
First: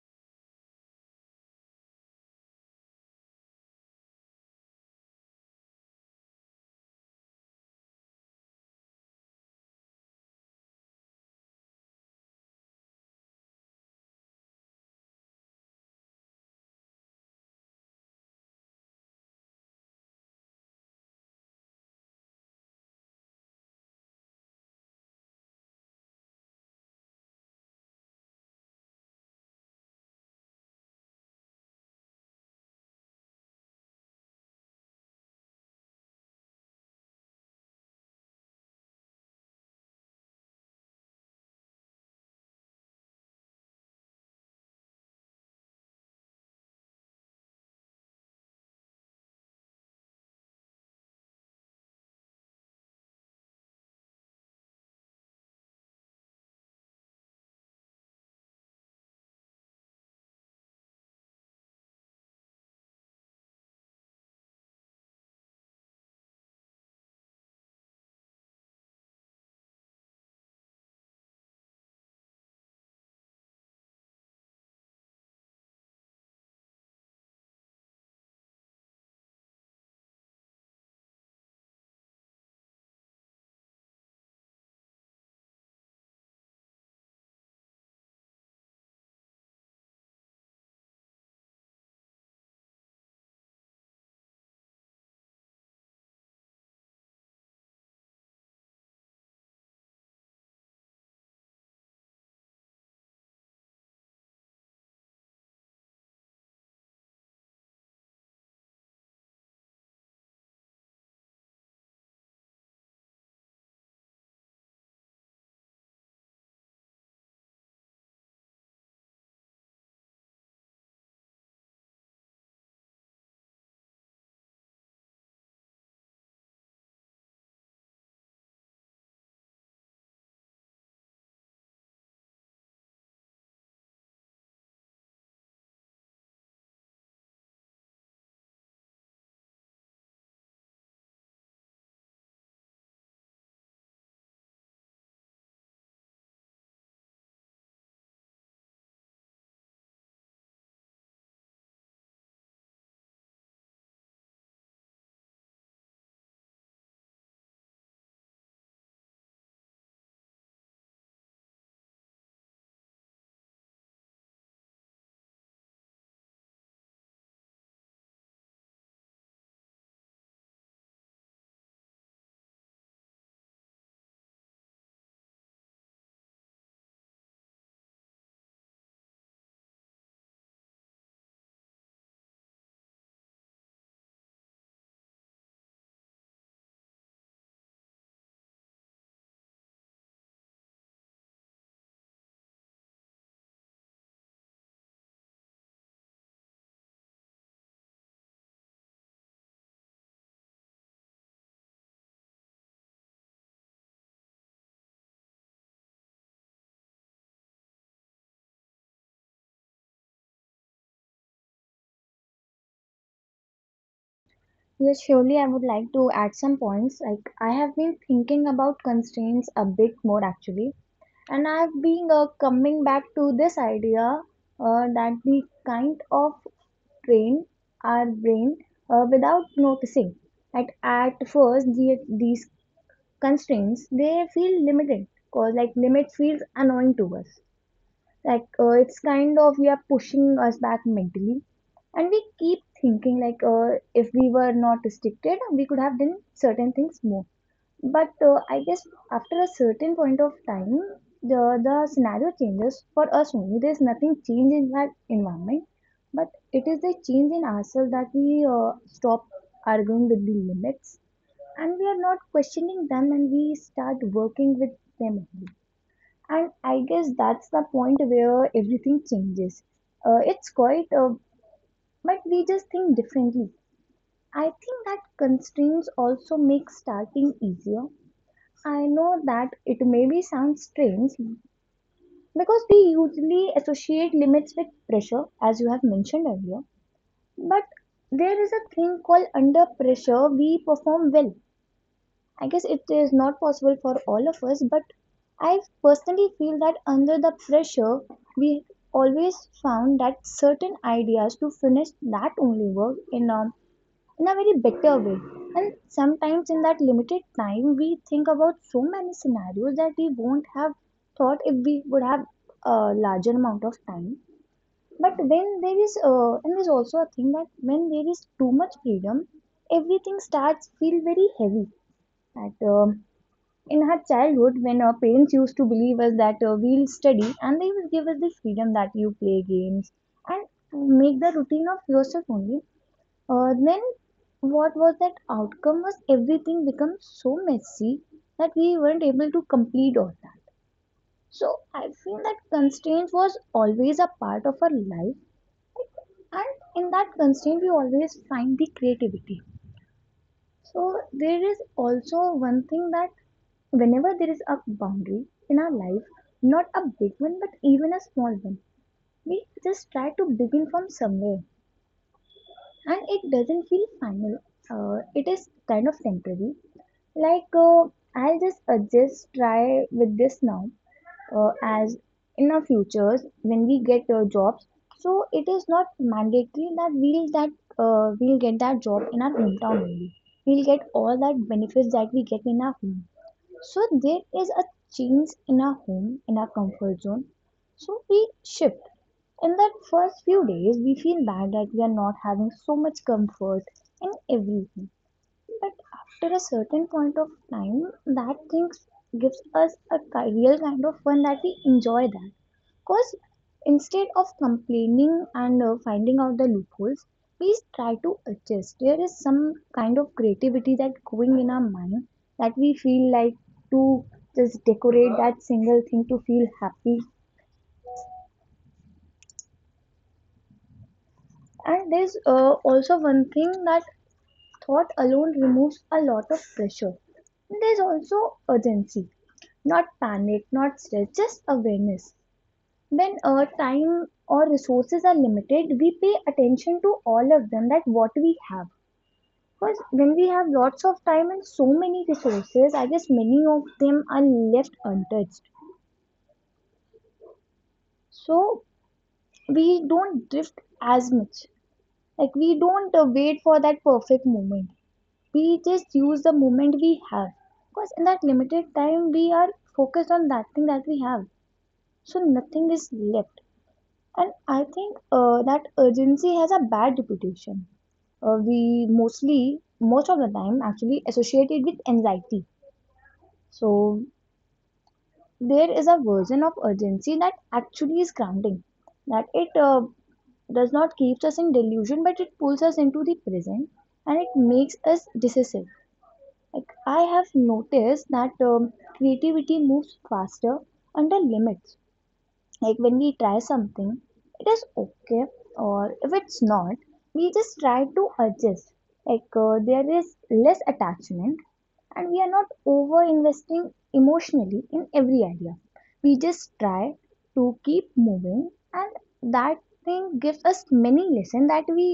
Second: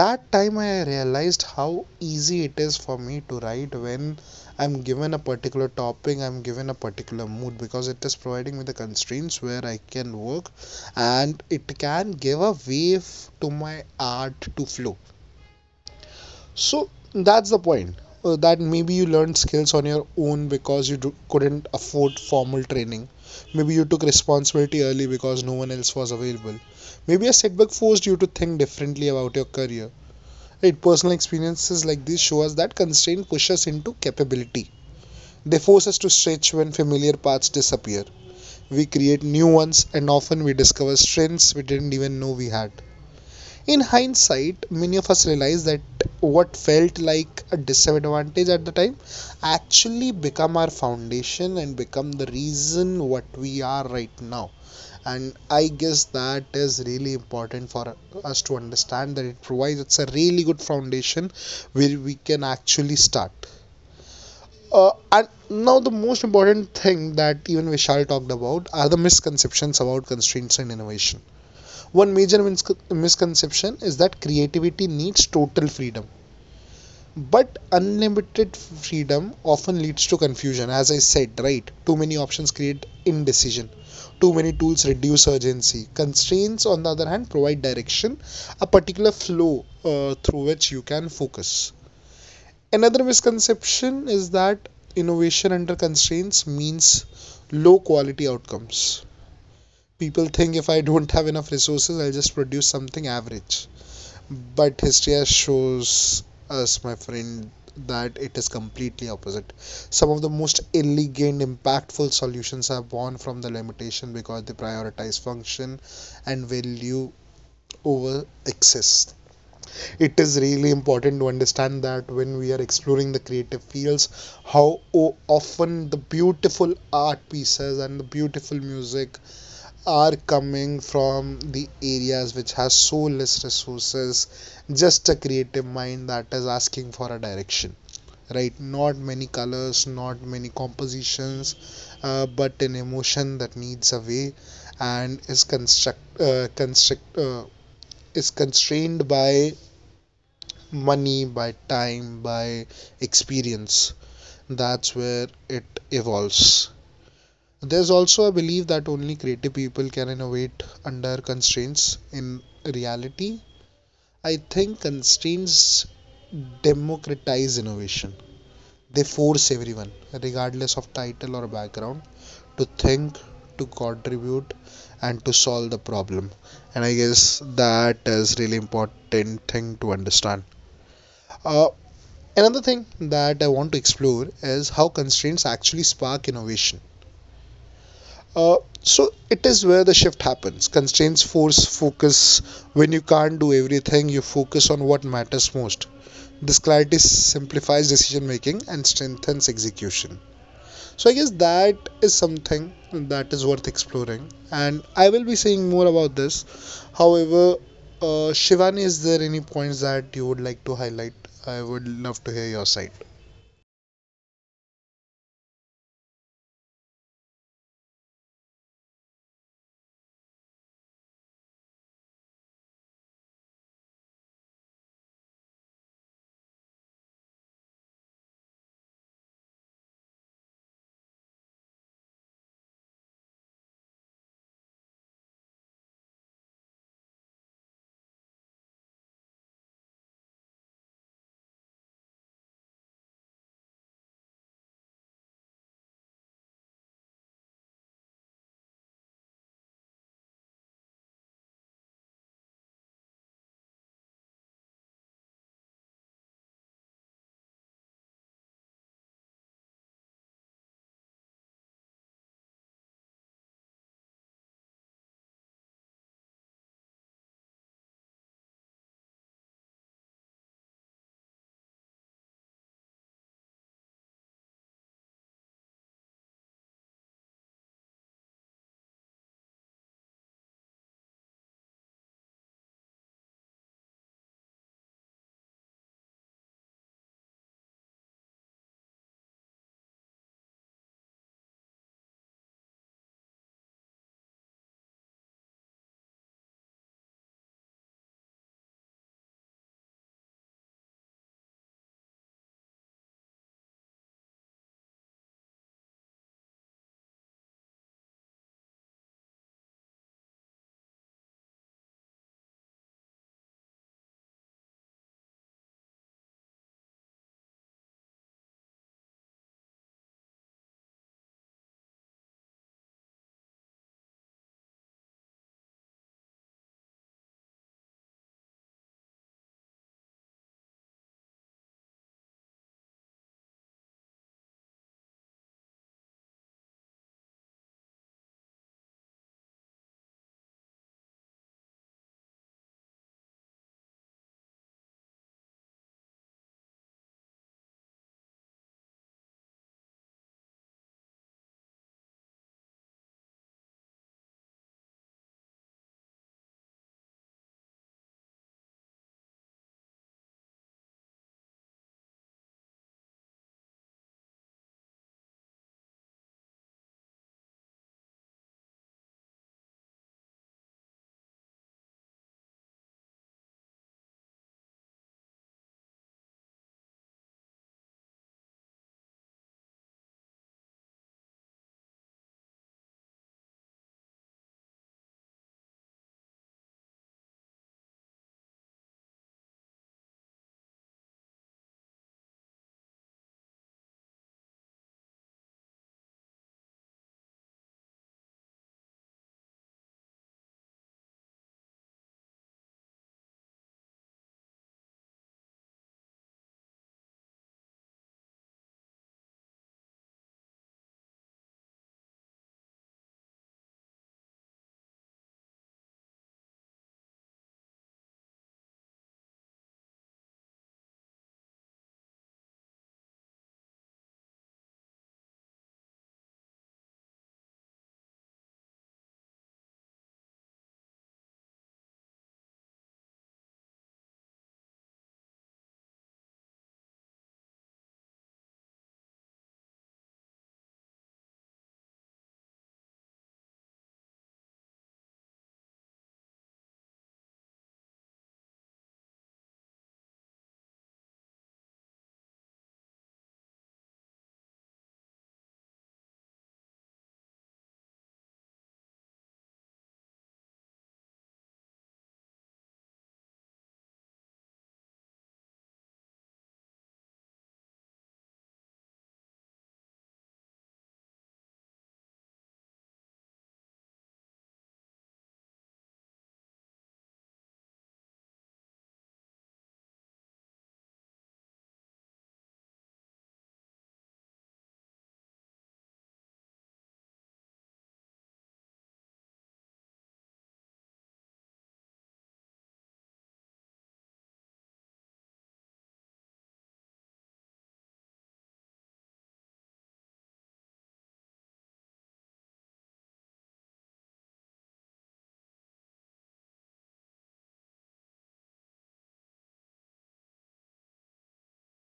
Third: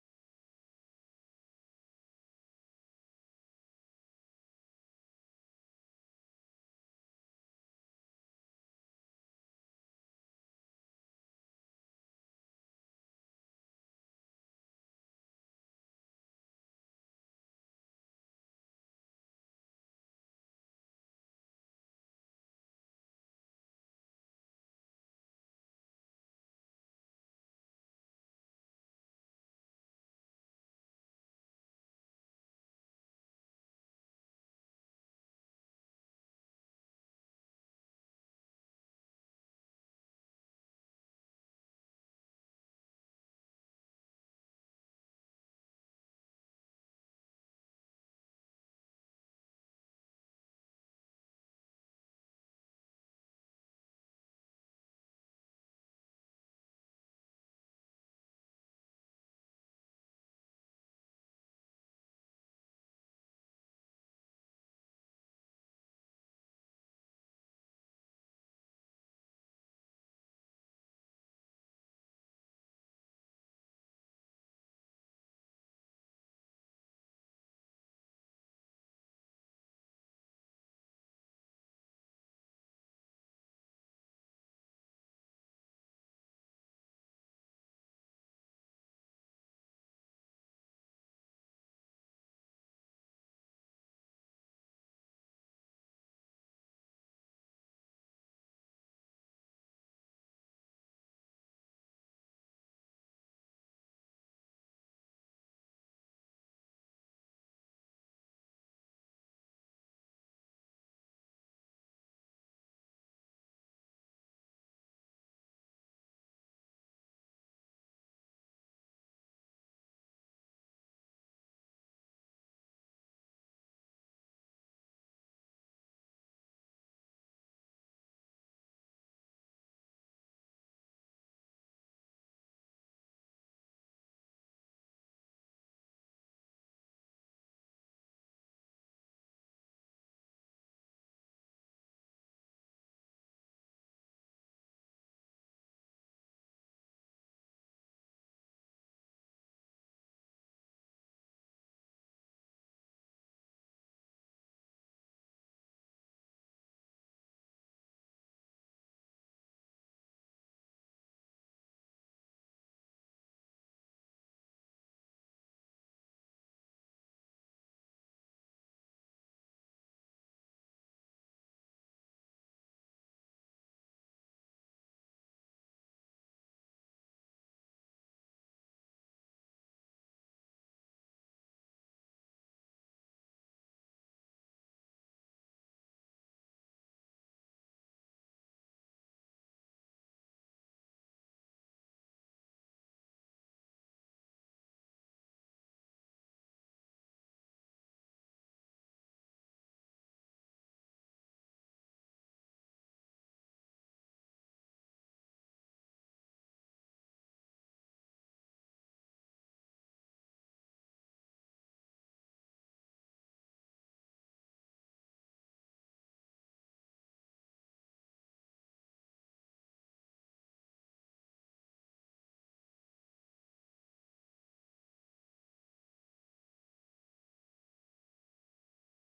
[SPEAKER 2] That time I realized how easy it is for me to write when I'm given a particular topic, I'm given a particular mood, because it is providing me the constraints where I can work, and it can give a wave to my art to flow. So that's the point. Uh, that maybe you learned skills on your own because you do, couldn't afford formal training. Maybe you took responsibility early because no one else was available. Maybe a setback forced you to think differently about your career. Right, personal experiences like this show us that constraint pushes us into capability. They force us to stretch when familiar paths disappear. We create new ones, and often we discover strengths we didn't even know we had. In hindsight, many of us realize that what felt like a disadvantage at the time actually become our foundation and become the reason what we are right now. And I guess that is really important for us to understand, that it provides, it's a really good foundation where we can actually start. Uh, and now the most important thing, that even Vishal talked about, are the misconceptions about constraints and innovation. One major mis- misconception is that creativity needs total freedom, but unlimited freedom often leads to confusion, as I said, right? Too many options create indecision. Too many tools reduce urgency. Constraints, on the other hand, provide direction, a particular flow uh, through which you can focus. Another misconception is that innovation under constraints means low quality outcomes. People think if I don't have enough resources, I'll just produce something average. But history shows us, my friend, that it is completely opposite. Some of the most elegant impactful solutions are born from the limitation because they prioritize function and value over excess. It is really important to understand that when we are exploring the creative fields, how o- often the beautiful art pieces and the beautiful music are coming from the areas which has so less resources. Just a creative mind that is asking for a direction, right? Not many colors, not many compositions, uh, but an emotion that needs a way, and is construct uh, constrict uh, is constrained by money, by time, by experience. That's where it evolves. There's also a belief that only creative people can innovate under constraints. In reality, I think constraints democratize innovation. They force everyone, regardless of title or background, to think, to contribute, and to solve the problem. And I guess that is really important thing to understand. Uh, Another thing that I want to explore is how constraints actually spark innovation. Uh, so it is where the shift happens. Constraints force focus. When you can't do everything, you focus on what matters most. This clarity simplifies decision making and strengthens execution. So I guess that is something that is worth exploring, and I will be saying more about this. However, uh, Shivani, is there any points that you would like to highlight? I would love to hear your side.
[SPEAKER 3] Yes, surely I would like to add some points. Like, I have been thinking about constraints a bit more actually, and I've been uh, coming back to this idea uh, that we kind of train our brain uh, without noticing. Like, at first, the, these constraints they feel limited because like limit feels annoying to us like uh, it's kind of we are pushing us back mentally, and we keep thinking like uh, if we were not restricted we could have done certain things more. But uh, I guess after a certain point of time, the the scenario changes for us only. There's nothing change in that environment, but it is the change in ourselves that we uh, stop arguing with the limits, and we are not questioning them and we start working with them only. And I guess that's the point where everything changes. Uh, it's quite, uh, but we just think differently. I think that constraints also make starting easier. I know that it maybe sounds strange because we usually associate limits with pressure, as you have mentioned earlier. But there is a thing called under pressure, we perform well. I guess it is not possible for all of us, but I personally feel that under the pressure, we always found that certain ideas to finish that only work in a, in a very better way. And sometimes in that limited time, we think about so many scenarios that we won't have thought if we would have a larger amount of time. But when there is, uh, and there's also a thing that when there is too much freedom, everything starts feel very heavy. That um, In her childhood when our parents used to believe us that uh, we'll study, and they will give us this freedom that you play games and make the routine of yourself only. Uh, then what was that outcome was everything become so messy that we weren't able to complete all that. So I feel that constraint was always a part of our life, and in that constraint we always find the creativity. So there is also one thing that whenever there is a boundary in our life, not a big one but even a small one, we just try to begin from somewhere and it doesn't feel final. Uh, it is kind of temporary. Like, uh, I'll just adjust, try with this now, uh, as in our futures when we get uh, jobs. So it is not mandatory that we'll that uh, we'll get that job in our hometown, we'll get all that benefits that we get in our home. So there is a change in our home, in our comfort zone. So we shift. In that first few days, we feel bad that we are not having so much comfort in everything. But after a certain point of time, that thing gives us a ki- real kind of fun that we enjoy that. Because instead of complaining and uh, finding out the loopholes, please try to adjust. There is some kind of creativity that going in our mind that we feel like to just decorate that single thing to feel happy. And there's uh, also one thing that thought alone removes a lot of pressure. There's also urgency, not panic, not stress, just awareness. When our time or resources are limited, we pay attention to all of them that what we have, because when we have lots of time and so many resources I guess many of them are left untouched. So we don't drift as much. Like, we don't uh, wait for that perfect moment, we just use the moment we have, because in that limited time we are focused on that thing that we have, so nothing is left. And I think uh, that urgency has a bad reputation. Uh, we mostly, most of the time, actually associate it with anxiety. So there is a version of urgency that actually is grounding, that it uh, does not keep us in delusion, but it pulls us into the present and it makes us decisive. Like, I have noticed that um, creativity moves faster under limits. Like, when we try something it is okay, or if it's not we just try to adjust. Like, uh, there is less attachment, and we are not over investing emotionally in every idea. We just try to keep moving, and that thing gives us many lessons that we